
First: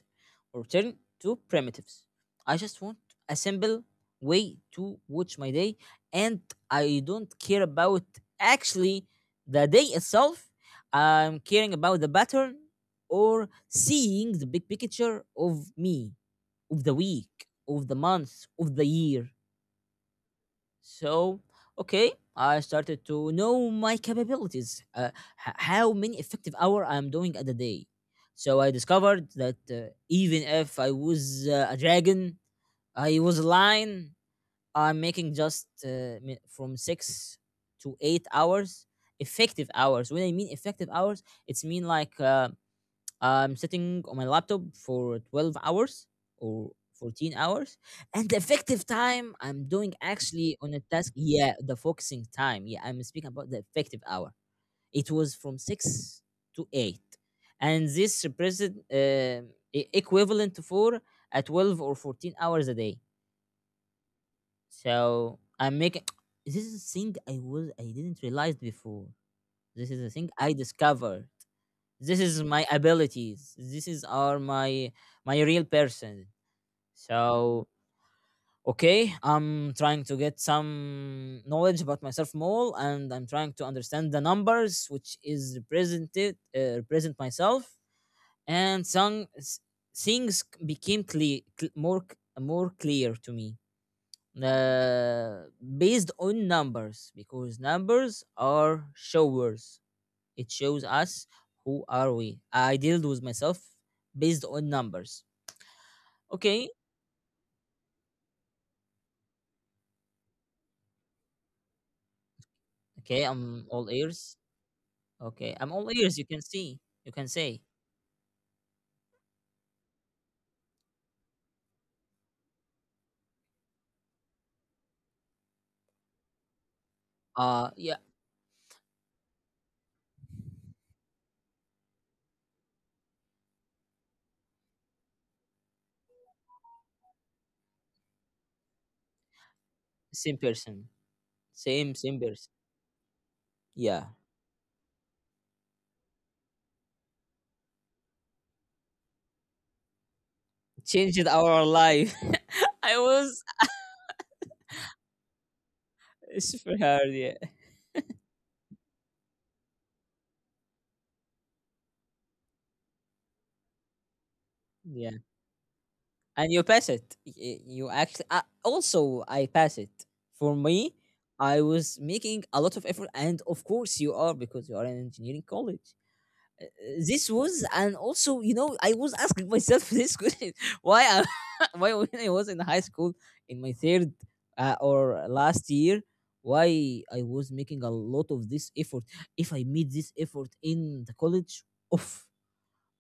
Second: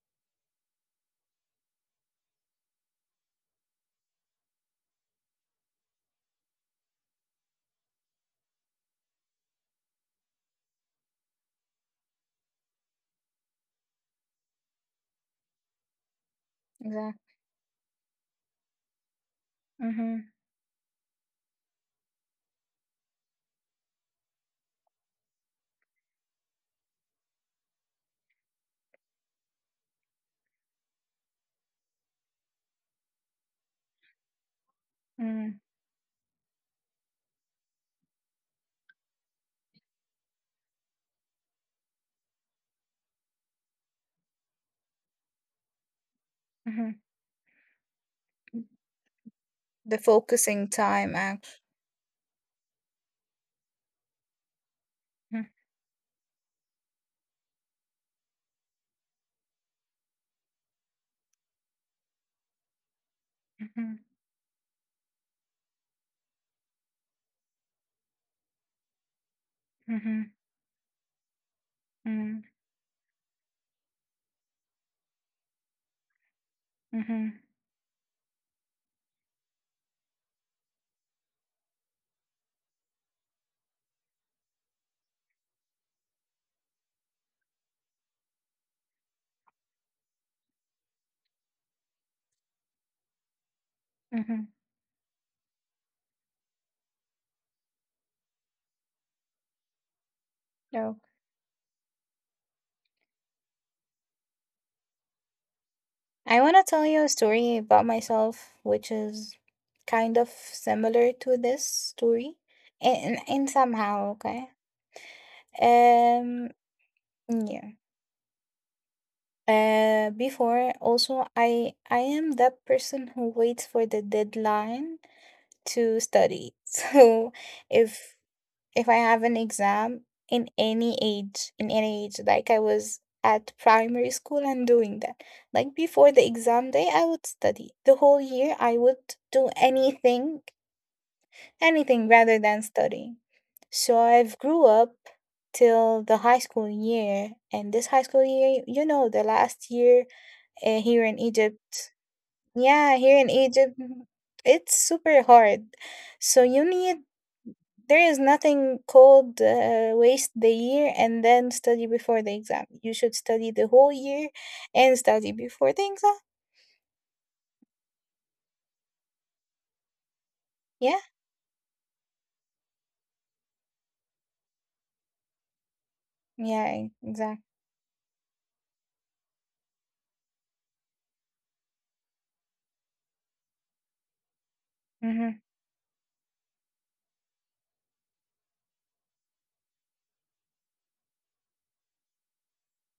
Speaker 1: return to primitives. I just want a simple way to watch my day, and I don't care about, actually, the day itself. I'm caring about the pattern, or seeing the big picture of me, of the
Speaker 2: Exactly.
Speaker 1: week, of the month, of the year.
Speaker 2: Mm-hmm.
Speaker 1: So, okay, I started to know my capabilities, how many effective hour I'm doing at a day. So I discovered that, even if I was a dragon, I was a lion, I'm making
Speaker 2: Mm-hmm.
Speaker 1: just from 6 to 8 hours effective hours. When I mean effective hours, it's mean like, I'm sitting on my laptop for 12 hours or
Speaker 2: Mm-hmm.
Speaker 1: 14 hours. And the effective time I'm doing
Speaker 2: The
Speaker 1: actually
Speaker 2: focusing
Speaker 1: on a task,
Speaker 2: time,
Speaker 1: yeah,
Speaker 2: actually.
Speaker 1: the focusing time. Yeah, I'm speaking about the effective hour. It was from 6 to 8. And this represent equivalent for a 12 or 14 hours a day.
Speaker 2: Mm-hmm.
Speaker 1: So I'm making this is a thing I was, I didn't realize before. This is a
Speaker 2: Mm-hmm.
Speaker 1: thing I discovered. This is my abilities, this is are my my real person.
Speaker 2: Mm-hmm.
Speaker 1: So, okay, I'm trying to get some knowledge about myself more, and I'm trying to understand the numbers which is represented, represent myself. And things became clear, more more clear to me,
Speaker 2: Mm-hmm.
Speaker 1: uh, based on numbers, because numbers are showers, it shows
Speaker 2: No.
Speaker 1: us who are we. I dealt with myself based on numbers.
Speaker 2: I want to
Speaker 1: Okay,
Speaker 2: tell you a story about myself, which is kind of similar to this story,
Speaker 1: okay,
Speaker 2: in
Speaker 1: I'm all
Speaker 2: somehow.
Speaker 1: ears.
Speaker 2: Okay.
Speaker 1: You can
Speaker 2: Um.
Speaker 1: see, you can say,
Speaker 2: Yeah. Before, also, I am that person who waits for the deadline to study. So
Speaker 1: yeah,
Speaker 2: if if I have an exam in any age, like I was at primary school and doing that. Like before the exam day, I would study. The whole year, I would do
Speaker 1: same
Speaker 2: anything,
Speaker 1: person,
Speaker 2: anything
Speaker 1: same
Speaker 2: rather
Speaker 1: person.
Speaker 2: than studying. So
Speaker 1: Yeah,
Speaker 2: I've grew up till the high school year, and this high school year, you know, the last year here in
Speaker 1: changed our
Speaker 2: Egypt,
Speaker 1: life.
Speaker 2: yeah,
Speaker 1: I
Speaker 2: here in
Speaker 1: was
Speaker 2: Egypt, it's super hard. So
Speaker 1: it's
Speaker 2: you
Speaker 1: super
Speaker 2: need,
Speaker 1: hard. Yeah,
Speaker 2: there is nothing called waste the year and then study before the exam. You should study the whole year and
Speaker 1: yeah,
Speaker 2: study before the exam.
Speaker 1: and you pass it. You actually, also I pass it. For me,
Speaker 2: Yeah,
Speaker 1: I was making a lot of effort, and of course you are because you are in engineering college. Uh,
Speaker 2: yeah,
Speaker 1: This
Speaker 2: exactly.
Speaker 1: was, and also, you know, I was asking myself this question: Why, why, when I was in high school, in my third, or
Speaker 2: Mm-hmm.
Speaker 1: last year, why I was making a lot of this effort? If I made this effort in the college, oof,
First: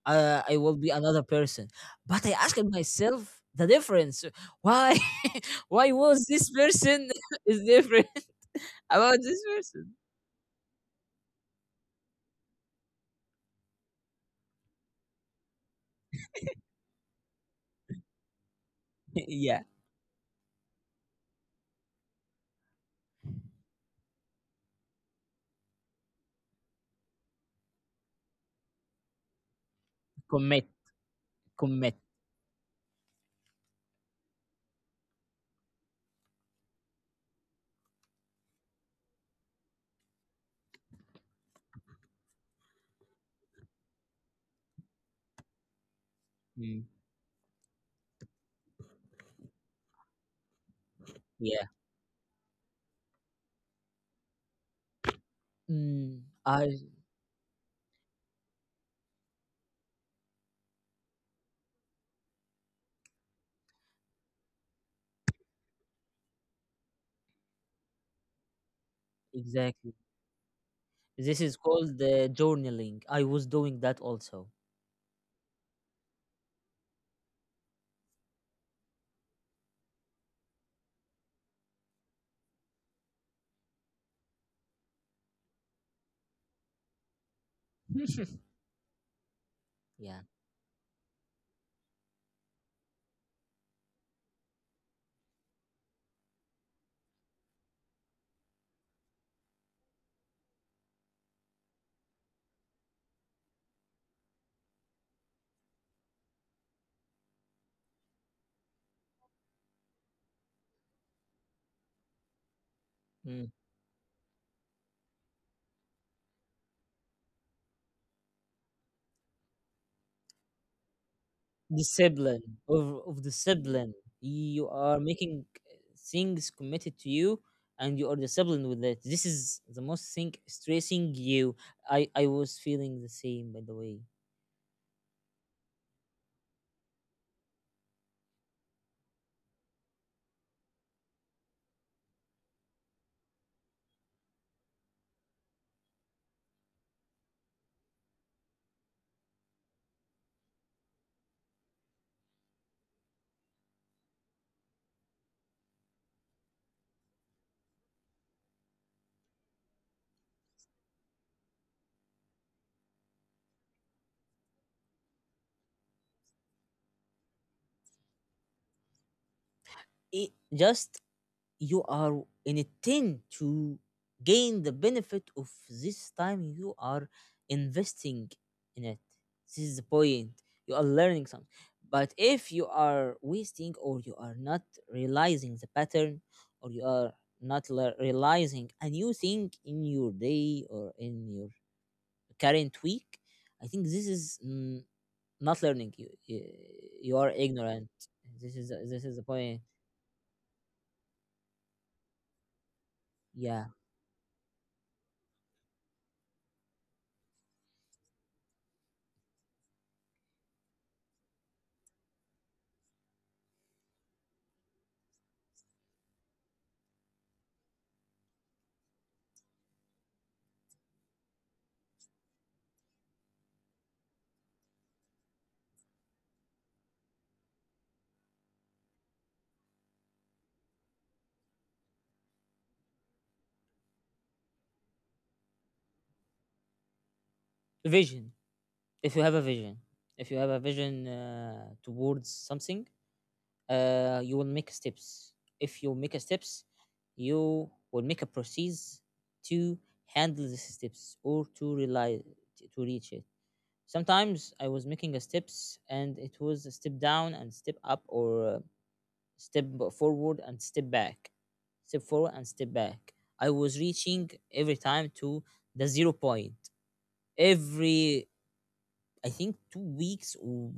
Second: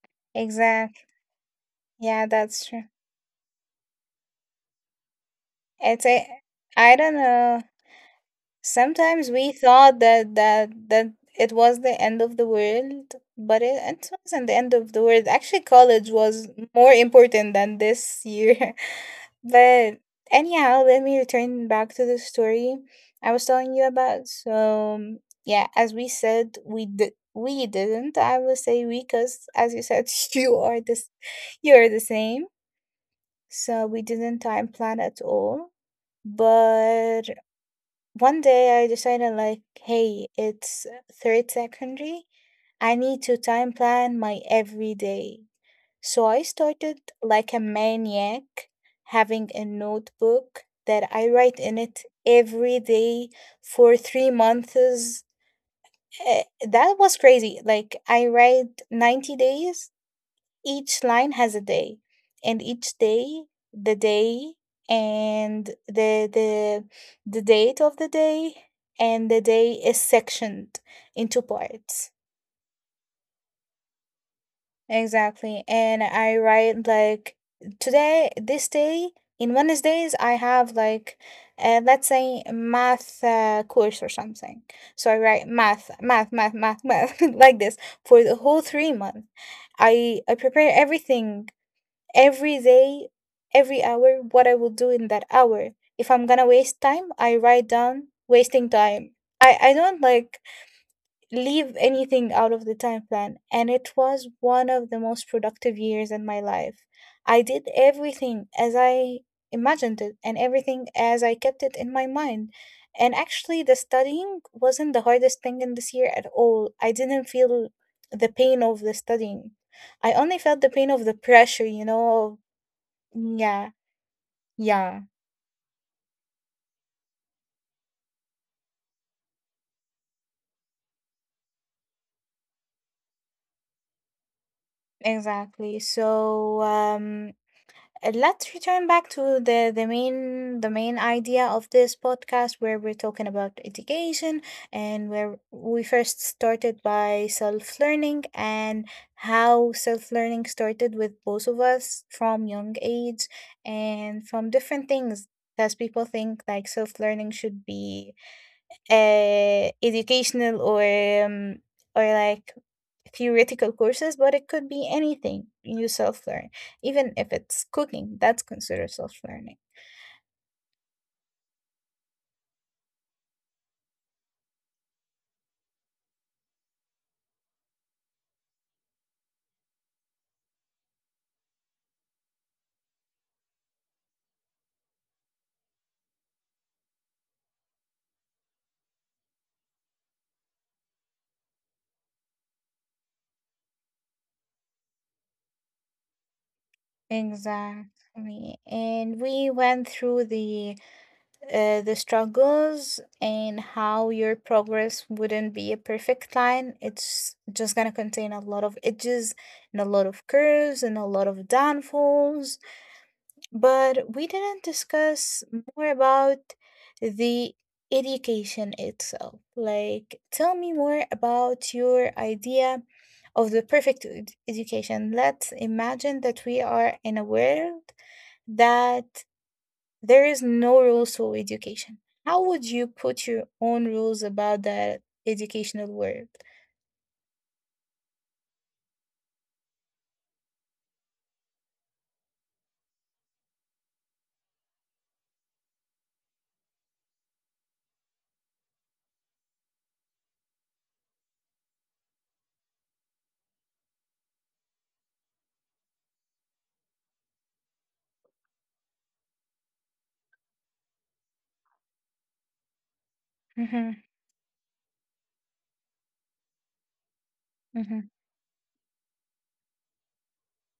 Speaker 1: I will be
Speaker 2: Exactly.
Speaker 1: another person. But
Speaker 2: Yeah,
Speaker 1: I asked
Speaker 2: that's true.
Speaker 1: myself the difference. Why, why
Speaker 2: It's
Speaker 1: was
Speaker 2: a,
Speaker 1: this
Speaker 2: I
Speaker 1: person
Speaker 2: don't
Speaker 1: is
Speaker 2: know.
Speaker 1: different about
Speaker 2: Sometimes
Speaker 1: this
Speaker 2: we
Speaker 1: person?
Speaker 2: thought that it was the end of the world, but it wasn't the end of the world. Actually, college was more important than this year.
Speaker 1: Yeah,
Speaker 2: But anyhow, let me return back to the story I was telling you about. So yeah, as we said, we didn't. I will say we because as you said, you
Speaker 1: commit,
Speaker 2: are this, you are
Speaker 1: commit.
Speaker 2: the same. So we didn't time plan at all. But 1 day I decided like, hey, it's third secondary. I need to time plan my every day. So I
Speaker 1: Mm.
Speaker 2: started like a maniac, having a notebook that I write
Speaker 1: Yeah.
Speaker 2: in it every day for 3 months.
Speaker 1: Mm, I.
Speaker 2: That was crazy. Like, I write 90 days, each line has a day, and each day, the day, and the the date of the day and the day
Speaker 1: Exactly.
Speaker 2: is sectioned into
Speaker 1: This is called
Speaker 2: parts.
Speaker 1: the journaling. I was doing that also.
Speaker 2: Exactly. And I write like today, this day, in Wednesdays, I have like, let's say math course or something. So I write math, math, math, math, math, like this for the whole 3 months. I,
Speaker 1: Yeah.
Speaker 2: I prepare everything every day, every hour, what I will do in that hour. If I'm gonna waste time, I write down wasting time. I don't like leave anything out of the time plan. And it was one of the most productive years in my life. I did everything as I imagined it and everything as I kept it in my mind. And
Speaker 1: Mm.
Speaker 2: actually, the studying wasn't the hardest thing in this year at all. I didn't feel the pain of the studying. I only felt the pain of the pressure, you know.
Speaker 1: Discipline, of
Speaker 2: Yeah,
Speaker 1: discipline. You
Speaker 2: yeah,
Speaker 1: are making, things committed to you, and you are disciplined with it. This is the most thing stressing you. I was feeling the same, by the way.
Speaker 2: exactly. So, let's return back to the main idea of this podcast where we're talking about education and where we first started by self-learning and how self-learning started with both of us from young age and from different things because people think like self-learning should be educational um, or like theoretical courses, but it could be anything you self learn. Even if it's cooking, that's considered self learning.
Speaker 1: It, just you are intend to gain the benefit of this time you are investing in it. This is the point. You are learning something, but if you are wasting or you are not realizing the pattern, or you are not le- realizing a new thing in your day or in your current week, I think this is not learning. You you are ignorant.
Speaker 2: Exactly.
Speaker 1: This is
Speaker 2: And
Speaker 1: the
Speaker 2: we
Speaker 1: point.
Speaker 2: went through the struggles and
Speaker 1: Yeah.
Speaker 2: how your progress wouldn't be a perfect line. It's just gonna contain a lot of edges and a lot of curves and a lot of downfalls, but we didn't discuss more about the education itself. Like, tell me more about your idea of the perfect education. Let's imagine that we are in a world that there is no rules for education. How would you put your own rules about that educational world?
Speaker 1: Vision. If you have a vision, if you have a vision towards something, you will make steps. If you make a steps, you will make a process to handle these steps or to rely, to reach it. Sometimes I was making a steps and it was a step down and step up, or step forward and step back, step forward and step back. I was
Speaker 2: Hmm.
Speaker 1: reaching every time to the zero point.
Speaker 2: Hmm.
Speaker 1: Every I think 2 weeks or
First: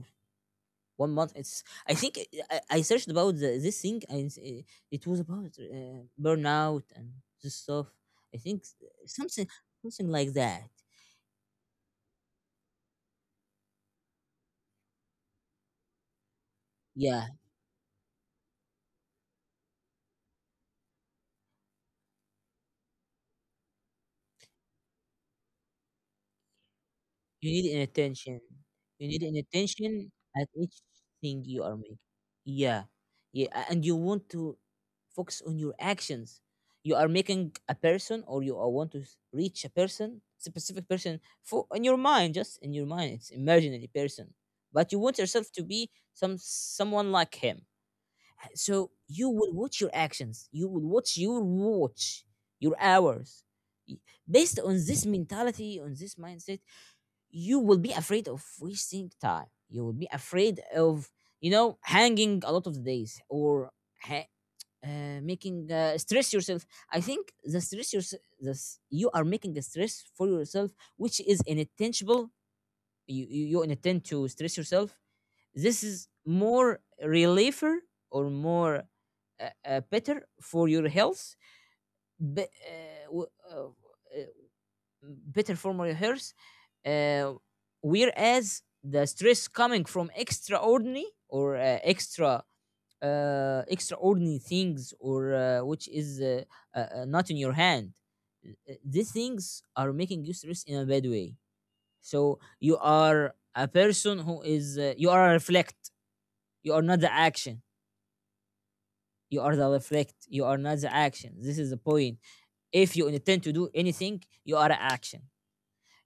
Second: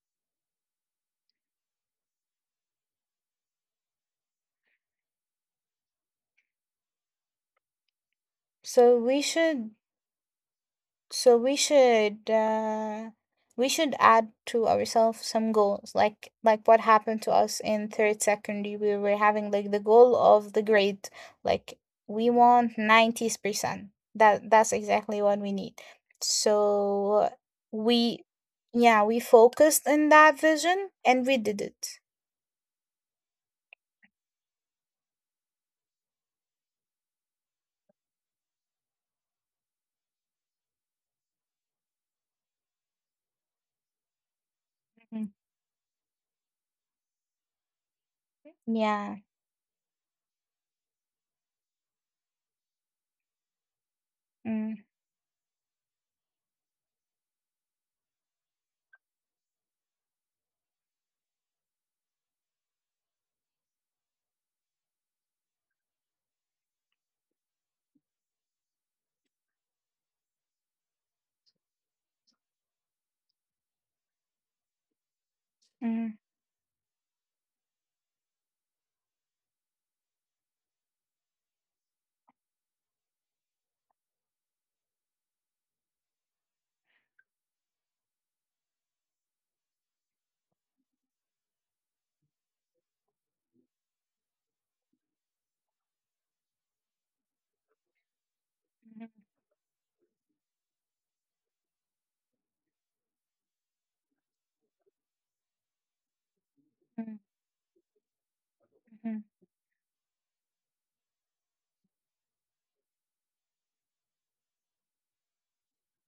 Speaker 1: 1 month, it's I think I searched about this thing and it was about burnout and this stuff. I think
Speaker 2: So we
Speaker 1: something,
Speaker 2: should
Speaker 1: something like that.
Speaker 2: So we should uh, we should add to ourselves some goals, like what happened
Speaker 1: Yeah.
Speaker 2: to us in third secondary. We were having like the goal of the grade, like we want nineties percent. That that's exactly what we need. So
Speaker 1: You need an
Speaker 2: we,
Speaker 1: attention.
Speaker 2: yeah,
Speaker 1: You
Speaker 2: we
Speaker 1: need an
Speaker 2: focused in
Speaker 1: attention
Speaker 2: that
Speaker 1: at each
Speaker 2: vision and we
Speaker 1: thing
Speaker 2: did
Speaker 1: you are making.
Speaker 2: it.
Speaker 1: Yeah. Yeah. And you want to focus on your actions. You are making a person, or you are want to reach a person, specific person for in your mind, just in your mind. It's imaginary person. But you want
Speaker 2: Mhm.
Speaker 1: yourself to be someone like him. So
Speaker 2: Yeah.
Speaker 1: you will watch your actions. You will watch, your hours. Y- Based on
Speaker 2: Mm.
Speaker 1: this mentality, on this mindset, you will be afraid of wasting time. You will be afraid of, you know, hanging a lot of the days or ha- making stress yourself. I think the stress yourself, you are making the stress for yourself, which is inattentional. You intend to stress yourself. This is
Speaker 2: Mm.
Speaker 1: more reliever or more better for your health. But, better formal rehearse. Uh, whereas the stress coming from extraordinary or extra extraordinary things, or which is not in your hand. These
Speaker 2: Mm,
Speaker 1: things are making you stress in a bad way. So you are a person who is you are a reflect, you are not the
Speaker 2: mm,
Speaker 1: action.
Speaker 2: mm.
Speaker 1: You are the reflect, you are not the action. This is the point. If you intend to do anything, you are a action.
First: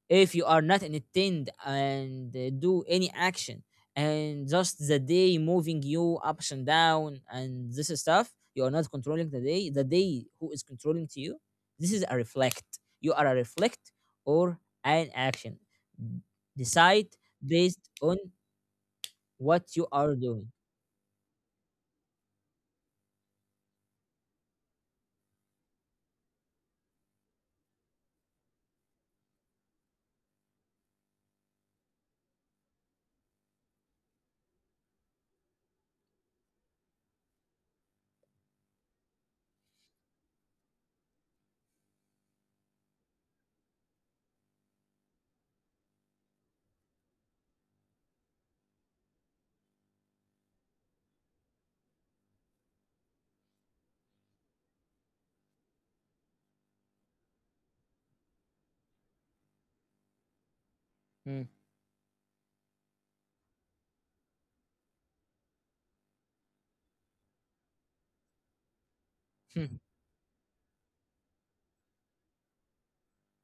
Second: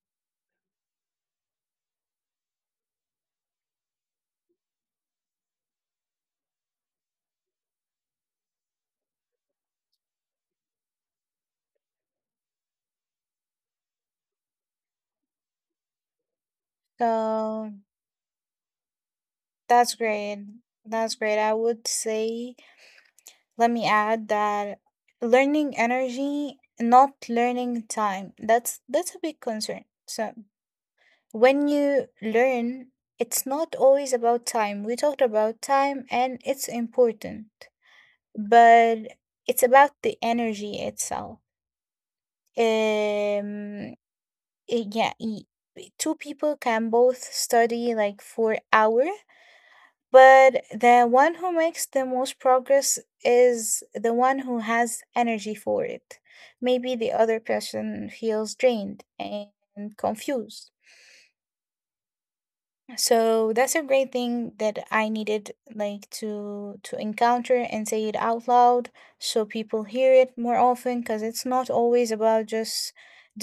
Speaker 1: If you are not entertained and do any action, and just the day moving you ups and down and this stuff, you are not controlling the day. The day who is controlling to you. This is a reflect. You are a reflect or an action. Decide
Speaker 2: So
Speaker 1: based on what you
Speaker 2: that's
Speaker 1: are
Speaker 2: great.
Speaker 1: doing.
Speaker 2: That's great. I would say, let me add that learning energy, not learning time. That's a big concern. So when you learn, it's not always about time. We talked about time and it's important, but it's about the energy itself. Um, yeah, two people can both study like for hours, but the one who makes the most progress is the one who has energy for it. Maybe the other person feels drained and confused.
Speaker 1: Hmm.
Speaker 2: So that's a great thing that I needed like to encounter and say it out loud so
Speaker 1: Hmm.
Speaker 2: people hear it more often because it's not always about just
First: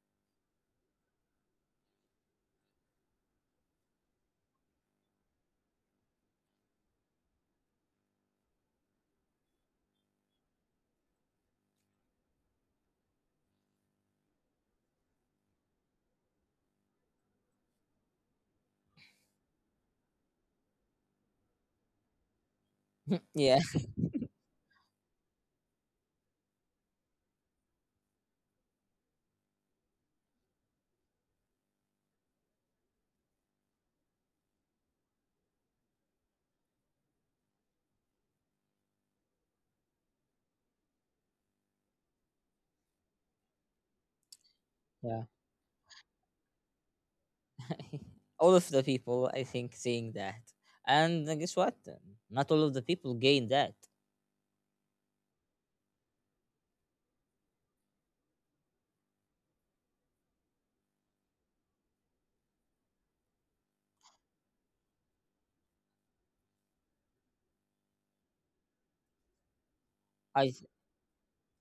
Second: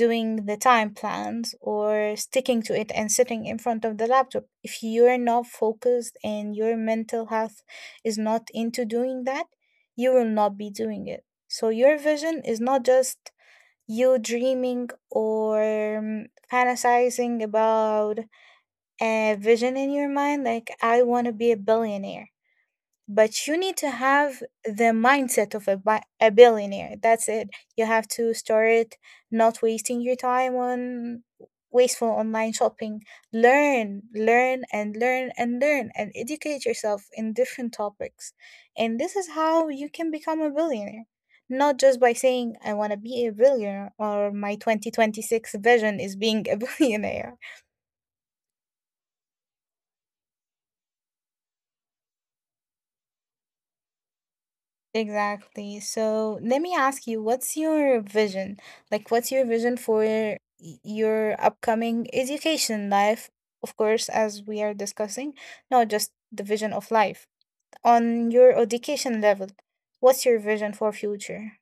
Speaker 2: doing the time plans or sticking to it and sitting in front of the laptop. If you're not focused and your mental health is not into doing that, you will not be doing it. So your vision is not just you dreaming or fantasizing about a vision in your mind like I want to be a billionaire, but you
Speaker 1: Yeah,
Speaker 2: need to have the mindset of a billionaire. That's it. You have to start not wasting your time on wasteful online shopping. Learn, learn and learn and learn and educate yourself in different topics, and this is how you can become a billionaire, not just by saying I want to be a billionaire or my
Speaker 1: yeah.
Speaker 2: 2026 vision is being a billionaire.
Speaker 1: All of the people, I think, saying that. And guess what? Not all of the people gain that.
Speaker 2: Exactly. So let me ask you, what's your vision? Like, what's your vision for your upcoming education life? Of course, as we are discussing, not just the vision of life. On your education level, what's your
Speaker 1: I.
Speaker 2: vision for future?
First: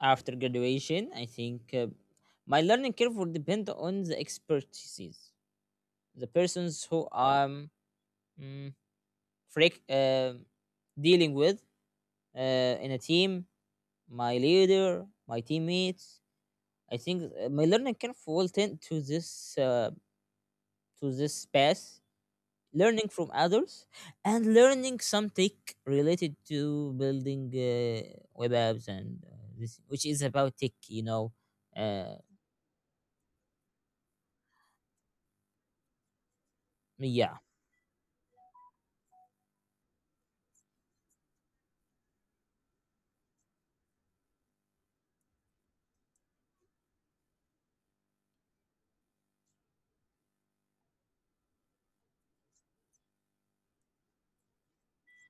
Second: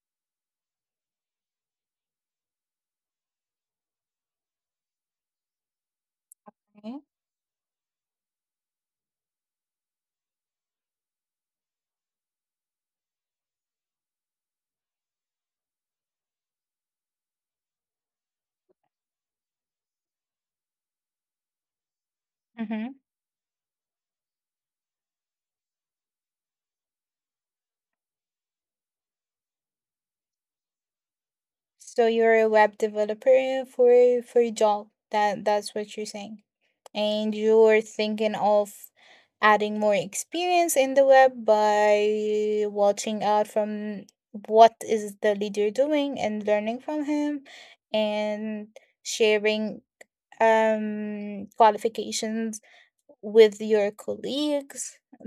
Speaker 1: After graduation, I think my learning curve will depend on the expertise, the persons who I'm mm, freak, uh, dealing with in a team, my leader, my teammates. I think my learning curve will tend to this path,
Speaker 2: Mm-hmm.
Speaker 1: learning from others, and learning some tech related to building web apps and this, which is about tech, you know.
Speaker 2: So
Speaker 1: Uh,
Speaker 2: you're a web developer for a job. That that's what you're saying, and
Speaker 1: yeah.
Speaker 2: you're thinking of adding more experience in the web by watching out from what is the leader doing and learning from him, and sharing qualifications with your colleagues.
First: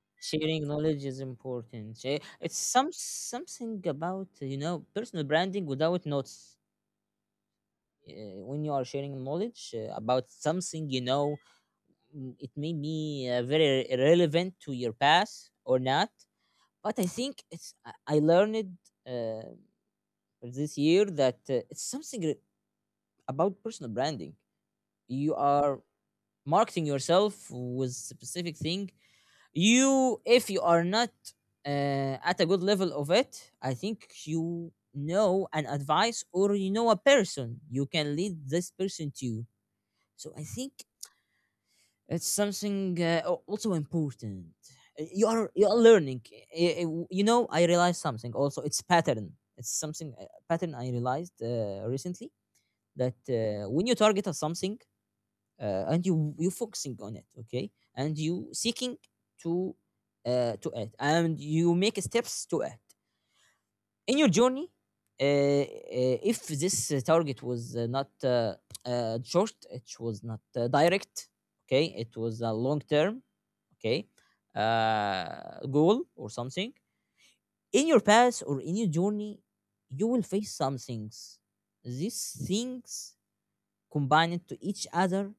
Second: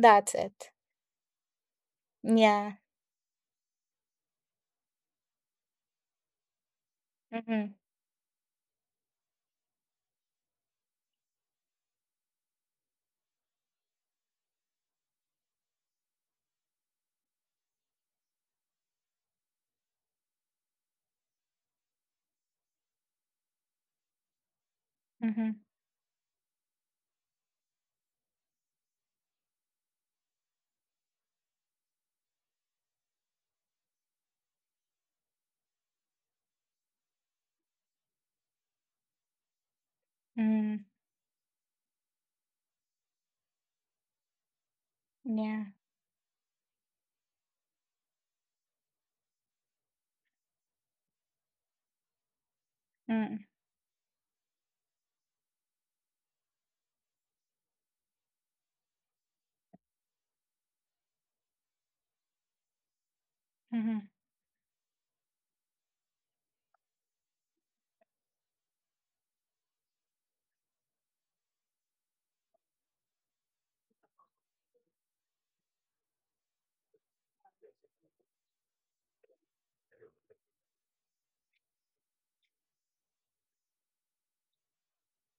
Speaker 2: That's it.
Speaker 1: Sharing knowledge is important. It's
Speaker 2: Yeah.
Speaker 1: something about, you know, personal branding without notes.
Speaker 2: Mm-hmm.
Speaker 1: When you are sharing knowledge about something, you know, it may be very relevant to your past or not. But I think it's I learned uh, this year that it's about personal branding. You
Speaker 2: Mm-hmm.
Speaker 1: are marketing yourself with specific thing. You, if you are not at a good level of it, I think you know an advice, or you know a person you can lead this person to. So I think
Speaker 2: Mm-hmm.
Speaker 1: it's something also important.
Speaker 2: Yeah.
Speaker 1: You are learning. You know, I realized something also, it's pattern, it's something a pattern I realized recently, that when you target at something, and you focusing on it, okay, and you seeking to to it, and you make steps to it
Speaker 2: Mm-hmm.
Speaker 1: in your journey, if this target was not short, it was not direct, okay, it was a long term, okay, goal or something in your path or in your journey, you will face some things. These things combined to each other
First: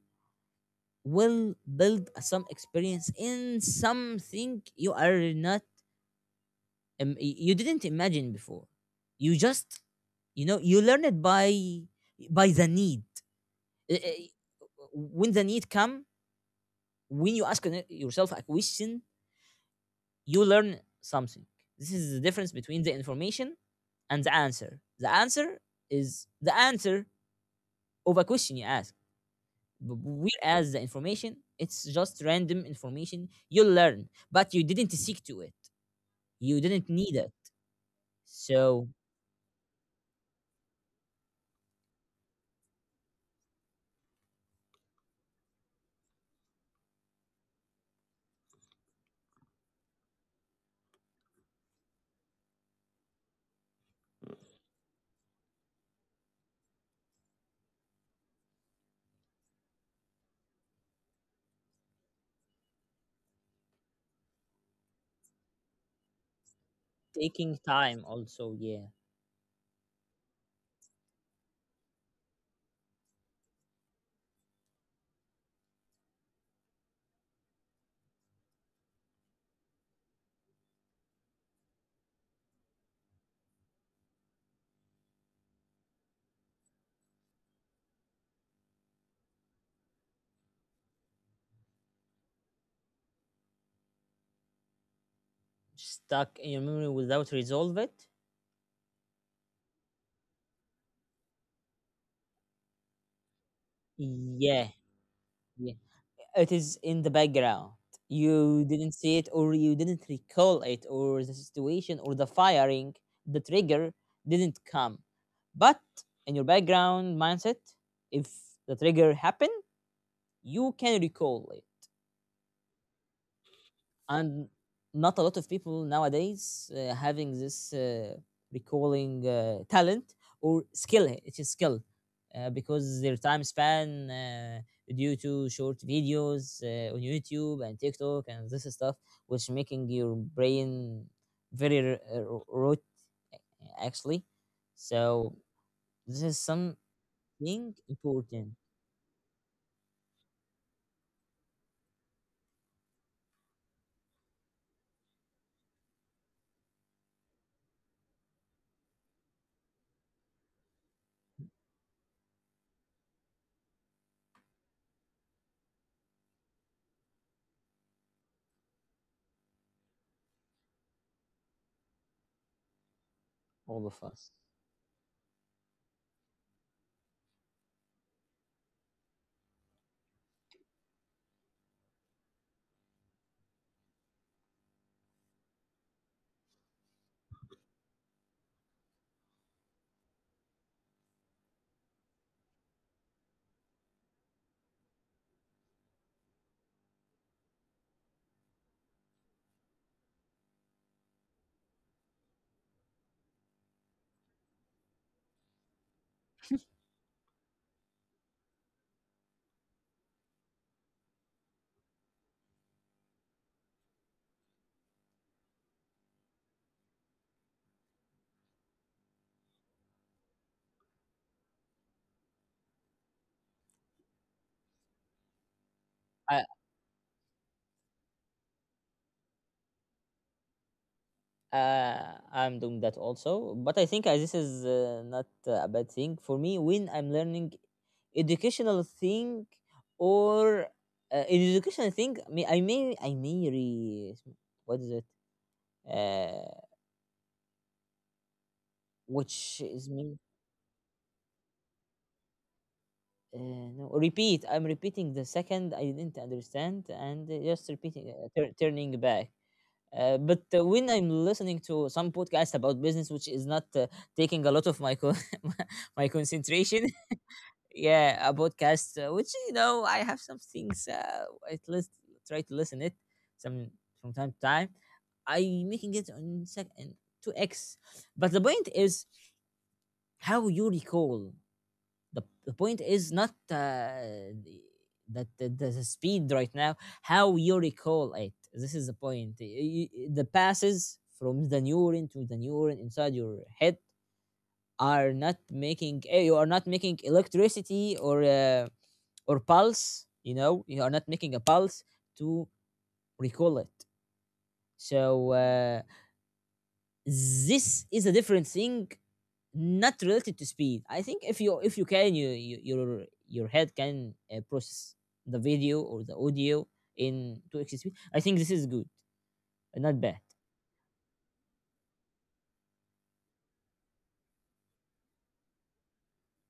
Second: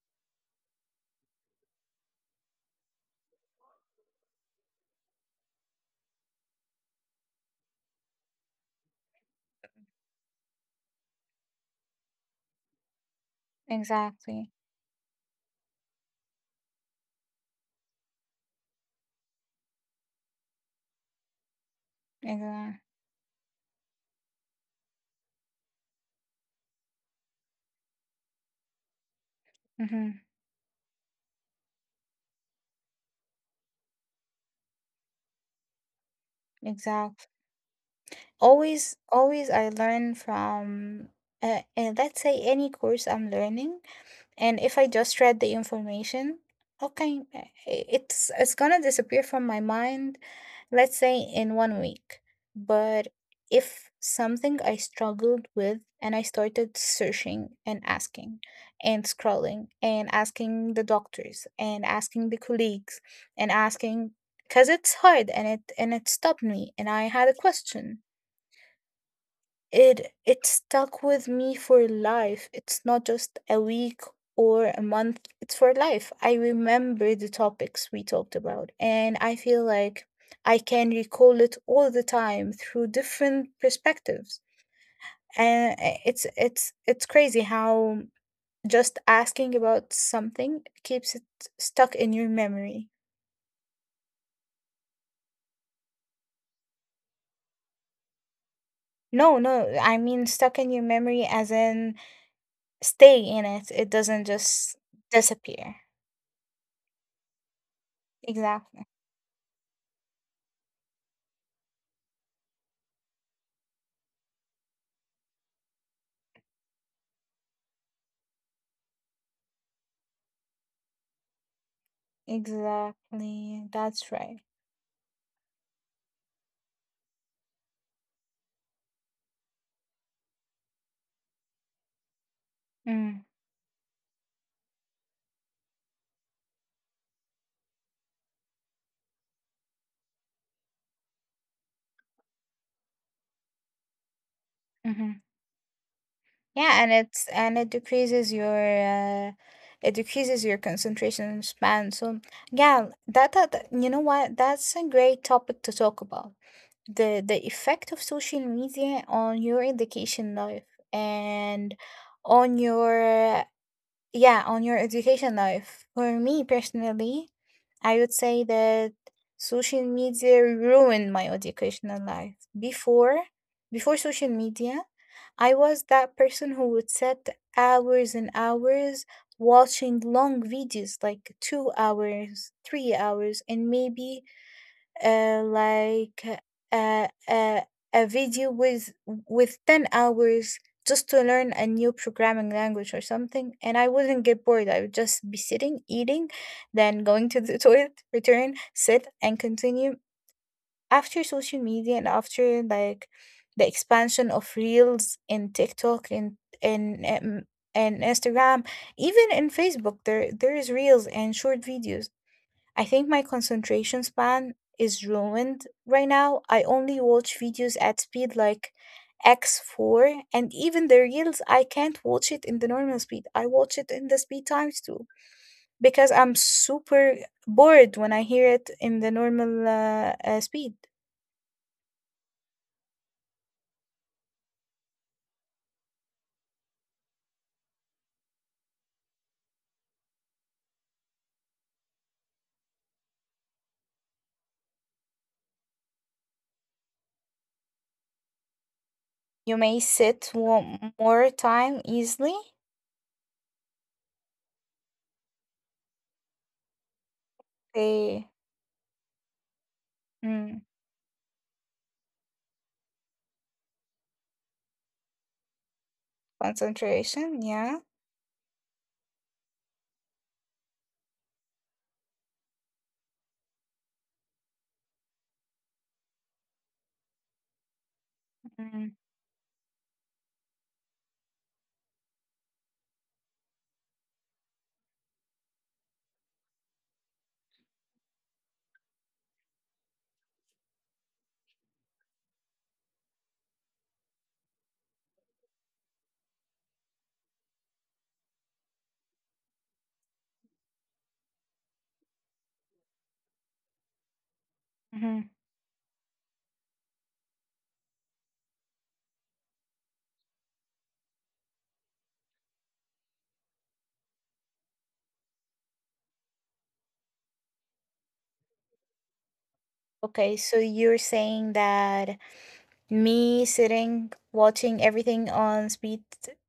Speaker 1: will build some experience in something you are not you didn't imagine before. You just, you know, you learn it by the need. Uh, uh,
Speaker 2: Exactly.
Speaker 1: when the need come, when you yourself a question, you learn something. This is the difference
Speaker 2: Exactly.
Speaker 1: between the information and the answer. The answer is the answer of a question you ask. B-
Speaker 2: Mm-hmm.
Speaker 1: whereas the information, it's just random information you learn, but you didn't seek to it, you didn't need
Speaker 2: Exactly.
Speaker 1: it. So,
Speaker 2: Always, always I learn from, let's say, any course I'm learning, and if I just read the information, okay, it's gonna disappear from my mind, let's say in 1 week. But if something I struggled with and I started searching and asking and scrolling and asking the doctors and asking the colleagues and asking because it's hard and it stopped me and I had a
Speaker 1: taking
Speaker 2: question,
Speaker 1: time also, yeah.
Speaker 2: it stuck with me for life. It's not just a week or a month. It's for life. I remember the topics we talked about and I feel like I can recall it all the time through different perspectives. And it's crazy how just asking about something keeps it stuck in your memory.
Speaker 1: Stuck in your memory without resolve it.
Speaker 2: No, no, I mean stuck in your memory as in stay in it. It doesn't
Speaker 1: Yeah.
Speaker 2: just
Speaker 1: Yeah,
Speaker 2: disappear.
Speaker 1: it is in the background. You
Speaker 2: Exactly.
Speaker 1: didn't see it, or you didn't recall it, or the situation or the firing, the trigger didn't come. But in your background mindset, if the trigger happened, you can recall it.
Speaker 2: Exactly. That's right.
Speaker 1: And not a lot of people nowadays having this recalling talent or skill. It is skill. Because their
Speaker 2: Mm,
Speaker 1: time span, due to short videos on YouTube and TikTok and this stuff, which making your brain very rote, actually.
Speaker 2: hmm.
Speaker 1: So this is something
Speaker 2: Yeah, and it's and
Speaker 1: important.
Speaker 2: it decreases your concentration span. So yeah, you know what? That's a great topic to talk about. The effect of social media on your education life and on your, yeah, on your education life. For me personally, I would say that social media ruined my educational life. Before,
Speaker 1: All
Speaker 2: before
Speaker 1: of
Speaker 2: social
Speaker 1: us.
Speaker 2: media, I was that person who would set hours and hours watching long videos like 2 hours, 3 hours, and maybe uh, like uh, uh, a video with 10 hours just to learn a new programming language or something, and I wouldn't get bored. I would just be sitting eating, then going to the toilet, return sit and continue. After social media and after like the expansion of reels in TikTok and Instagram, even in Facebook there there is reels and short videos, I think my concentration span is ruined right now. I only watch videos at speed like X4, and even the reels, I can't watch it in the normal speed. I watch it in the speed times two because I'm
Speaker 1: I,
Speaker 2: super bored when I hear it in the normal speed.
Speaker 1: I'm doing that also. But I think this is not a bad thing for me when I'm learning educational thing, or educational thing. I may, I may re what is it? Uh,
Speaker 2: You
Speaker 1: which
Speaker 2: may
Speaker 1: is mean.
Speaker 2: sit one more time easily.
Speaker 1: Uh, no, repeat. I'm repeating the second I didn't understand and just repeating,
Speaker 2: Say,
Speaker 1: turning back. But
Speaker 2: mm,
Speaker 1: when I'm listening to some podcast about business, which is not taking a lot of my my concentration,
Speaker 2: concentration, yeah.
Speaker 1: yeah. A podcast which, you know, I have some things at least try to listen it some from time to time. I making it on second two x. But the point
Speaker 2: Mm,
Speaker 1: is, how you recall the point is not that the speed right now. How you recall it, this is the point. The passes from the neuron to the neuron inside your head are not making you are not making electricity or pulse. You know, you are not making a pulse to recall it. So
Speaker 2: mhm.
Speaker 1: this is a different thing, not related to speed. I think if you, if you can you your head can process the video or the audio in 2x speed, I think this is good, not bad.
Speaker 2: Okay, so you're saying that me sitting watching everything on speed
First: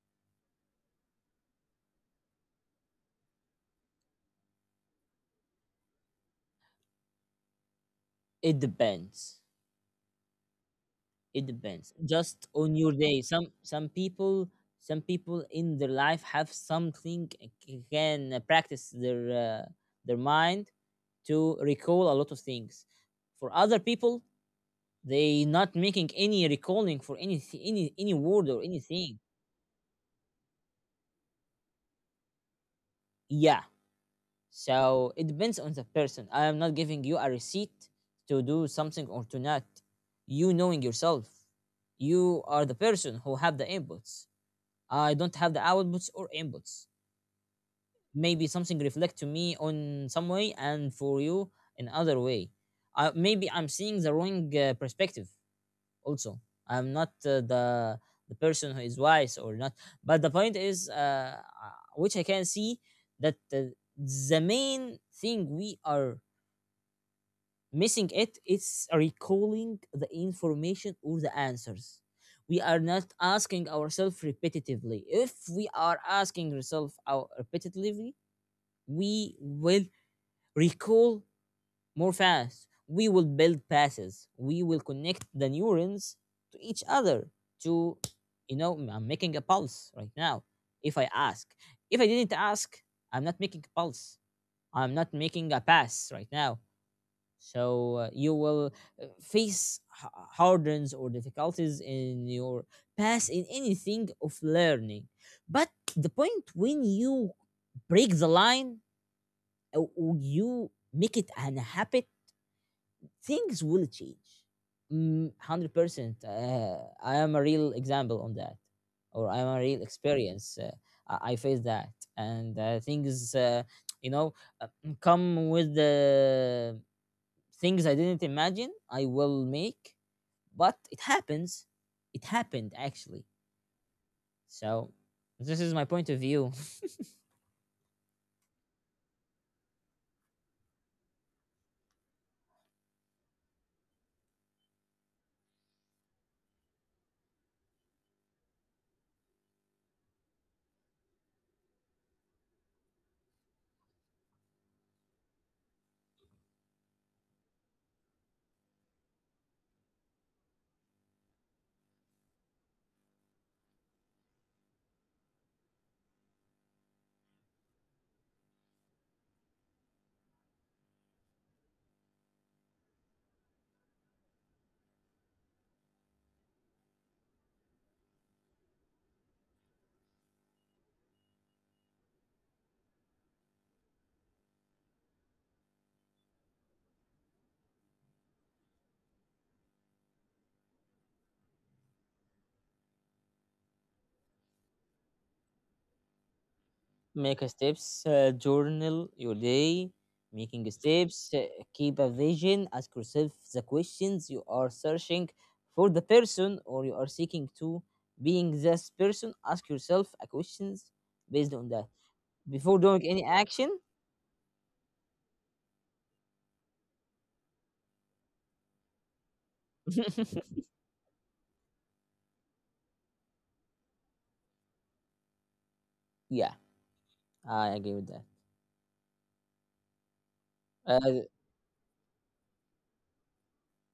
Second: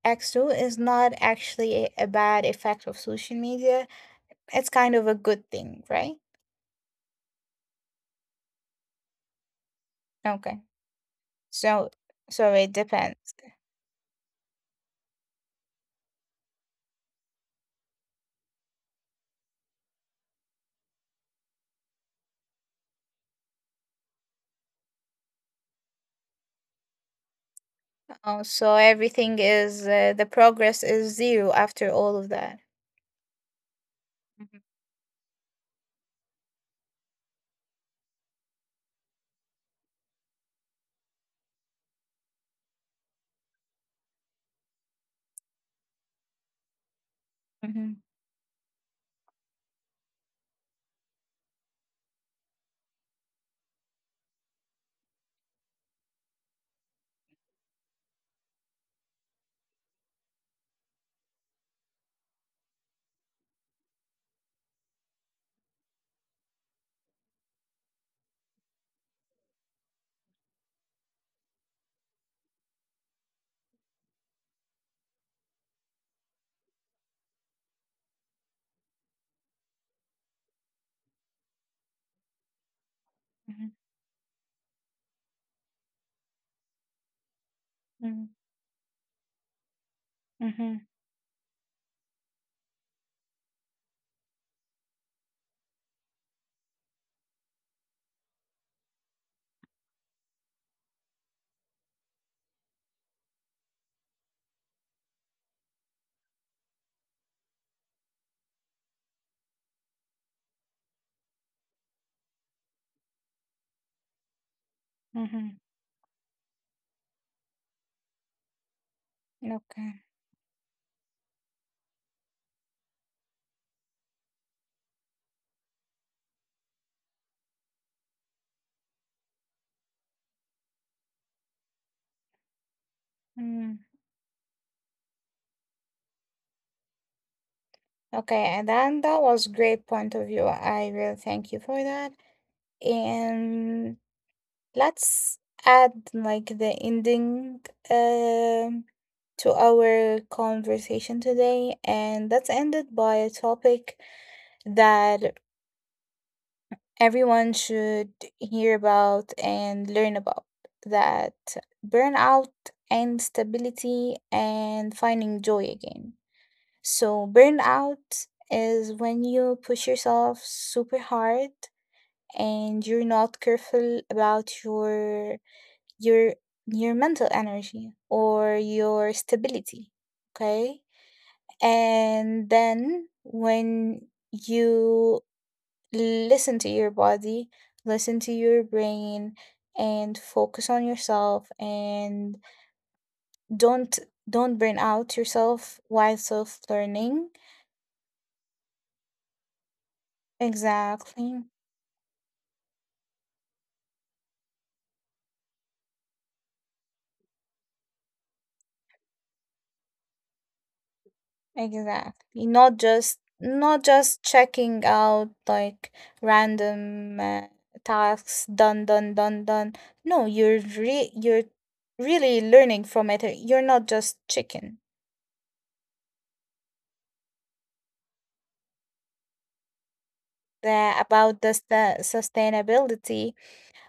Speaker 2: X2 is not actually a bad effect of social media. It's kind of a good thing, right?
Speaker 1: It depends.
Speaker 2: Okay.
Speaker 1: It
Speaker 2: So
Speaker 1: depends. Just
Speaker 2: so it
Speaker 1: on your day.
Speaker 2: depends.
Speaker 1: Some people, some people in their life have something can practice their mind to recall a lot of things. For other people, they not making any recalling for any
Speaker 2: Oh,
Speaker 1: word or
Speaker 2: so
Speaker 1: anything.
Speaker 2: everything is the progress is zero after all of that.
Speaker 1: Yeah.
Speaker 2: Mhm,
Speaker 1: So it depends on the person. I am not giving you a receipt to do something or to not. You knowing yourself, you are the person who have the inputs. I don't have the outputs or inputs.
Speaker 2: mhm,
Speaker 1: Maybe something reflect to me on some way and for you in other way. I, maybe I'm seeing the wrong perspective. Also, I'm not the person who is wise or not. But the point is, which I can see that the main thing we are missing it is recalling the information or the answers. We are not asking ourselves repetitively. If we are asking ourselves our repetitively, we will recall more fast. We will build
Speaker 2: mhm,
Speaker 1: passes. We will connect the neurons to each other. To, you know, I'm making a pulse right now.
Speaker 2: mhm, mhm,
Speaker 1: If I ask, if I didn't ask, I'm not making a pulse. I'm not making a pass right now. So you will face hurdles or difficulties in your past in anything of learning. But the point, when you break the line, or you make it an habit, things will change. Mm,
Speaker 2: mhm.
Speaker 1: 100% I am a real example on that, or I am a real
Speaker 2: Okay.
Speaker 1: experience. I faced that, and things you know, uh, come with the things I didn't imagine I will make, but it happens. It happened actually.
Speaker 2: Mm.
Speaker 1: So this is my point of view.
Speaker 2: Okay, and then that was great point of view. I really thank you for that. And let's add like the ending um, to our conversation today, and that's ended by a topic that everyone should hear about and learn about, that burnout and stability and finding joy again. So, burnout is when you push yourself super hard and you're not careful about your your your mental energy or your stability, okay, and then when you listen to your body, listen to your brain, and focus on yourself and don't don't burn out yourself while self learning.
Speaker 1: Make a steps, journal your day, making steps,
Speaker 2: Exactly.
Speaker 1: keep a vision, ask yourself the questions you are searching for the person, or you are seeking to being this person. Ask yourself a questions based on that
Speaker 2: Exactly.
Speaker 1: before
Speaker 2: Not
Speaker 1: doing any
Speaker 2: just,
Speaker 1: action.
Speaker 2: checking out like random tasks. Done, done, done, done. No, you're really learning from it. You're not just chicken.
Speaker 1: Yeah, I agree with that.
Speaker 2: The,
Speaker 1: Uh,
Speaker 2: about the sustainability,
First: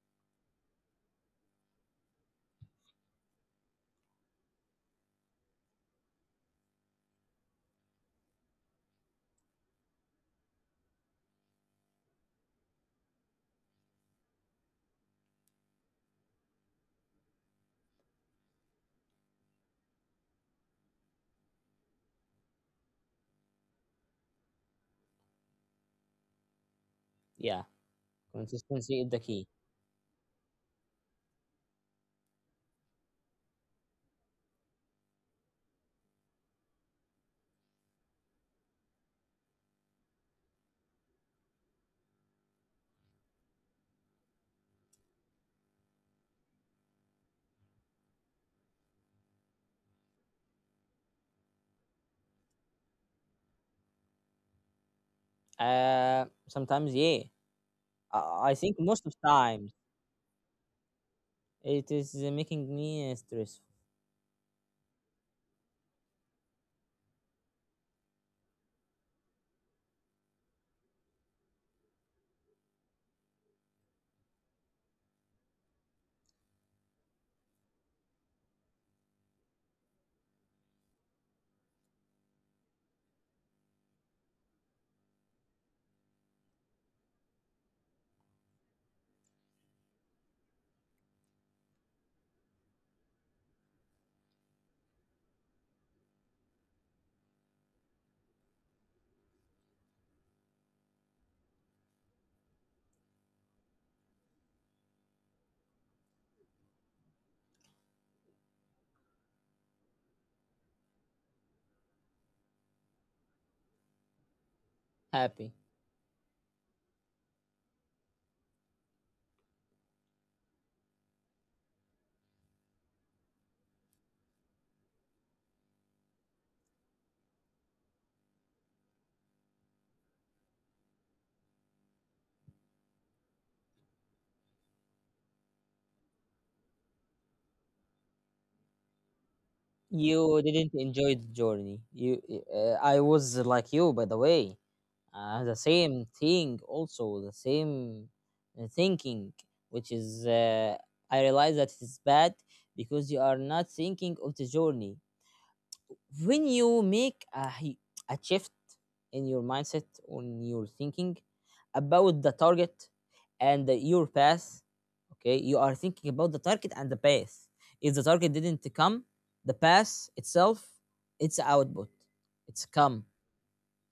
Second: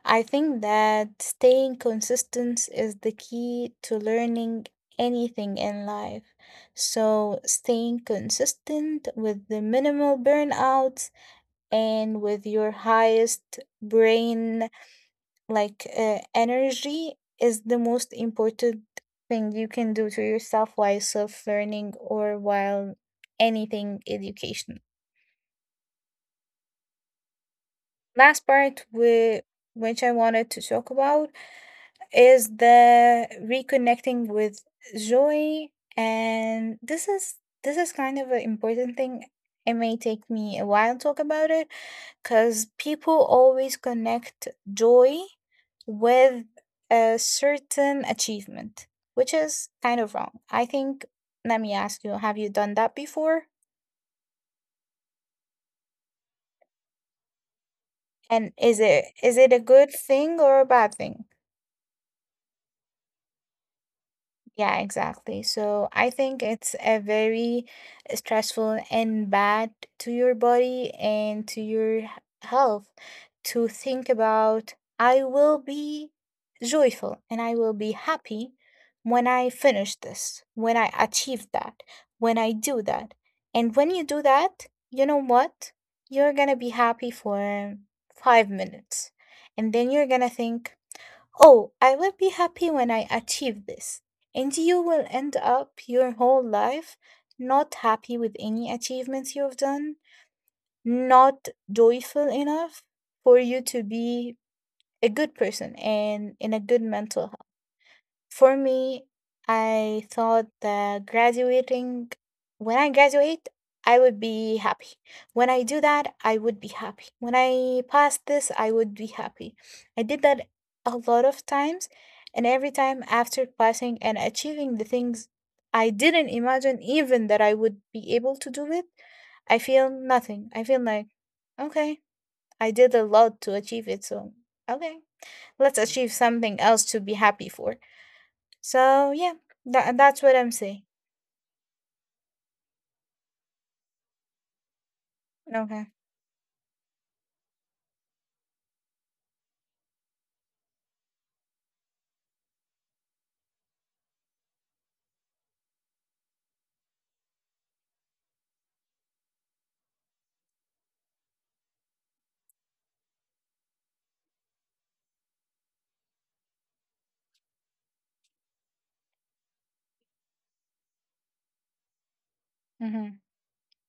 Speaker 2: I think that staying consistent is the key to learning anything in life. So staying consistent with the minimal burnout and with your highest brain, like energy, is the most important thing you can do to yourself while self learning, or while anything education.
Speaker 1: yeah,
Speaker 2: Last part
Speaker 1: consistency is the
Speaker 2: we,
Speaker 1: key.
Speaker 2: which I wanted to talk about, is the reconnecting with joy, and this is, this is kind of an important thing. It may take me a while to talk about it because people always connect joy with a certain achievement, which is kind of wrong. I think, let me ask you, have you done that before?
Speaker 1: Sometimes, yeah. I
Speaker 2: And
Speaker 1: think
Speaker 2: is
Speaker 1: most
Speaker 2: it,
Speaker 1: of
Speaker 2: is it a
Speaker 1: times
Speaker 2: good thing or a bad thing?
Speaker 1: it is making me stressful.
Speaker 2: Yeah, exactly. So I think it's a very stressful and bad to your body and to your health, to think about, I will be joyful and I will be happy when I finish this, when I achieve that, when I do that. And when you do that, you know what? You're going to be happy for 5 minutes. And then you're going to think, oh, I will be happy when I achieve this. And you will end up your whole life not happy with any achievements you've done, not joyful enough for you to be a good person and in a good mental. For me, I thought that graduating, when I graduate, I would be happy. When
Speaker 1: Happy.
Speaker 2: I do that, I would be happy. When I pass this, I would be happy. I did that a lot of times, and every time after passing and achieving the things I didn't imagine even that I would be able to do it, I feel nothing. I feel like, okay, I did a lot to achieve it, so okay, let's achieve something else to be happy for. So yeah, that's what
Speaker 1: You
Speaker 2: I'm
Speaker 1: didn't
Speaker 2: saying.
Speaker 1: enjoy the journey. You, I was like you, by the way. The
Speaker 2: Okay.
Speaker 1: same thing, also the same thinking, which is I realize that it's bad because you are not thinking of the journey. When you make a, a shift in your mindset, on your thinking about the target and your path, okay, you are thinking about the target and the path. If the target didn't come, the path itself, it's output, it's come.
Speaker 2: Mhm.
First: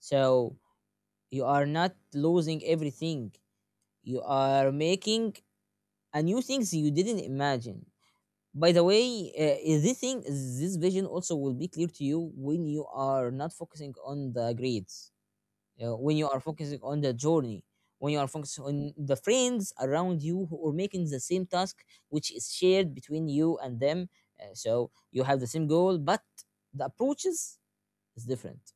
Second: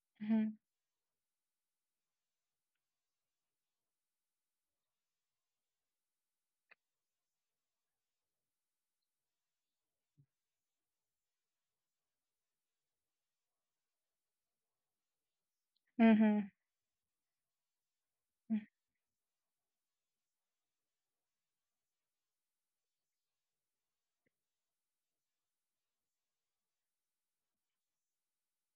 Speaker 1: So
Speaker 2: Mhm.
Speaker 1: you are not losing everything. You are making a new things you didn't imagine. By the way, this thing, this vision also will be clear to you when you are not focusing on the grades, when you are
Speaker 2: Mhm.
Speaker 1: focusing on the journey, when you are focusing on the friends around you who are making the same task, which is shared between you and them. So you have the same goal, but the approaches is different.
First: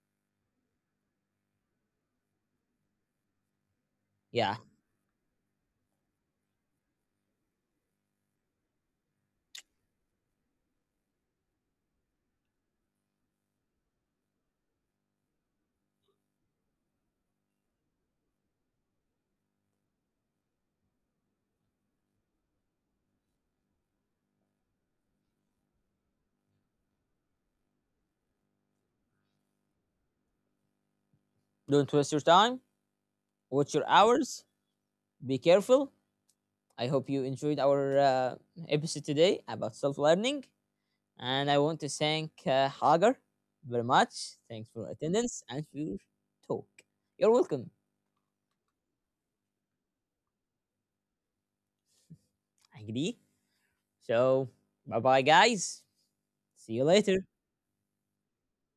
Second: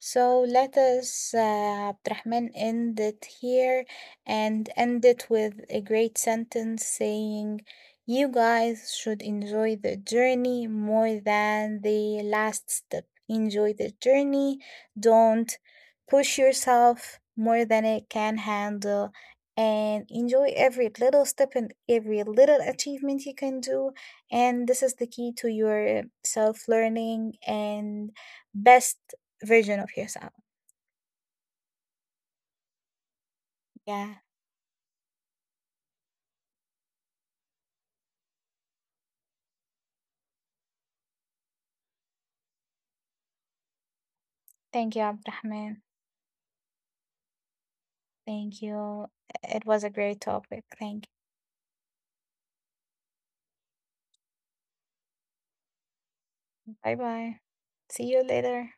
Speaker 2: So let us, Abdurrahman, end it here
Speaker 1: Yeah,
Speaker 2: and end it with a great sentence saying, you guys should enjoy the journey more than the last step. Enjoy the journey. Don't push yourself more than it can handle. And enjoy every little step and every little achievement you can do. And this is the key to your self learning and best version of yourself.
Speaker 1: don't waste your time. Watch your
Speaker 2: Yeah.
Speaker 1: hours. Be careful. I hope you enjoyed our episode today about self learning. And I want to thank Hagar very much. Thanks for
Speaker 2: Thank you,
Speaker 1: attendance and for
Speaker 2: Abdurrahman.
Speaker 1: your talk. You're welcome,
Speaker 2: Thank you. It was a great topic. Thank
Speaker 1: Agri. So, bye bye, guys.
Speaker 2: you.
Speaker 1: See you
Speaker 2: Bye
Speaker 1: later.
Speaker 2: bye. See you later.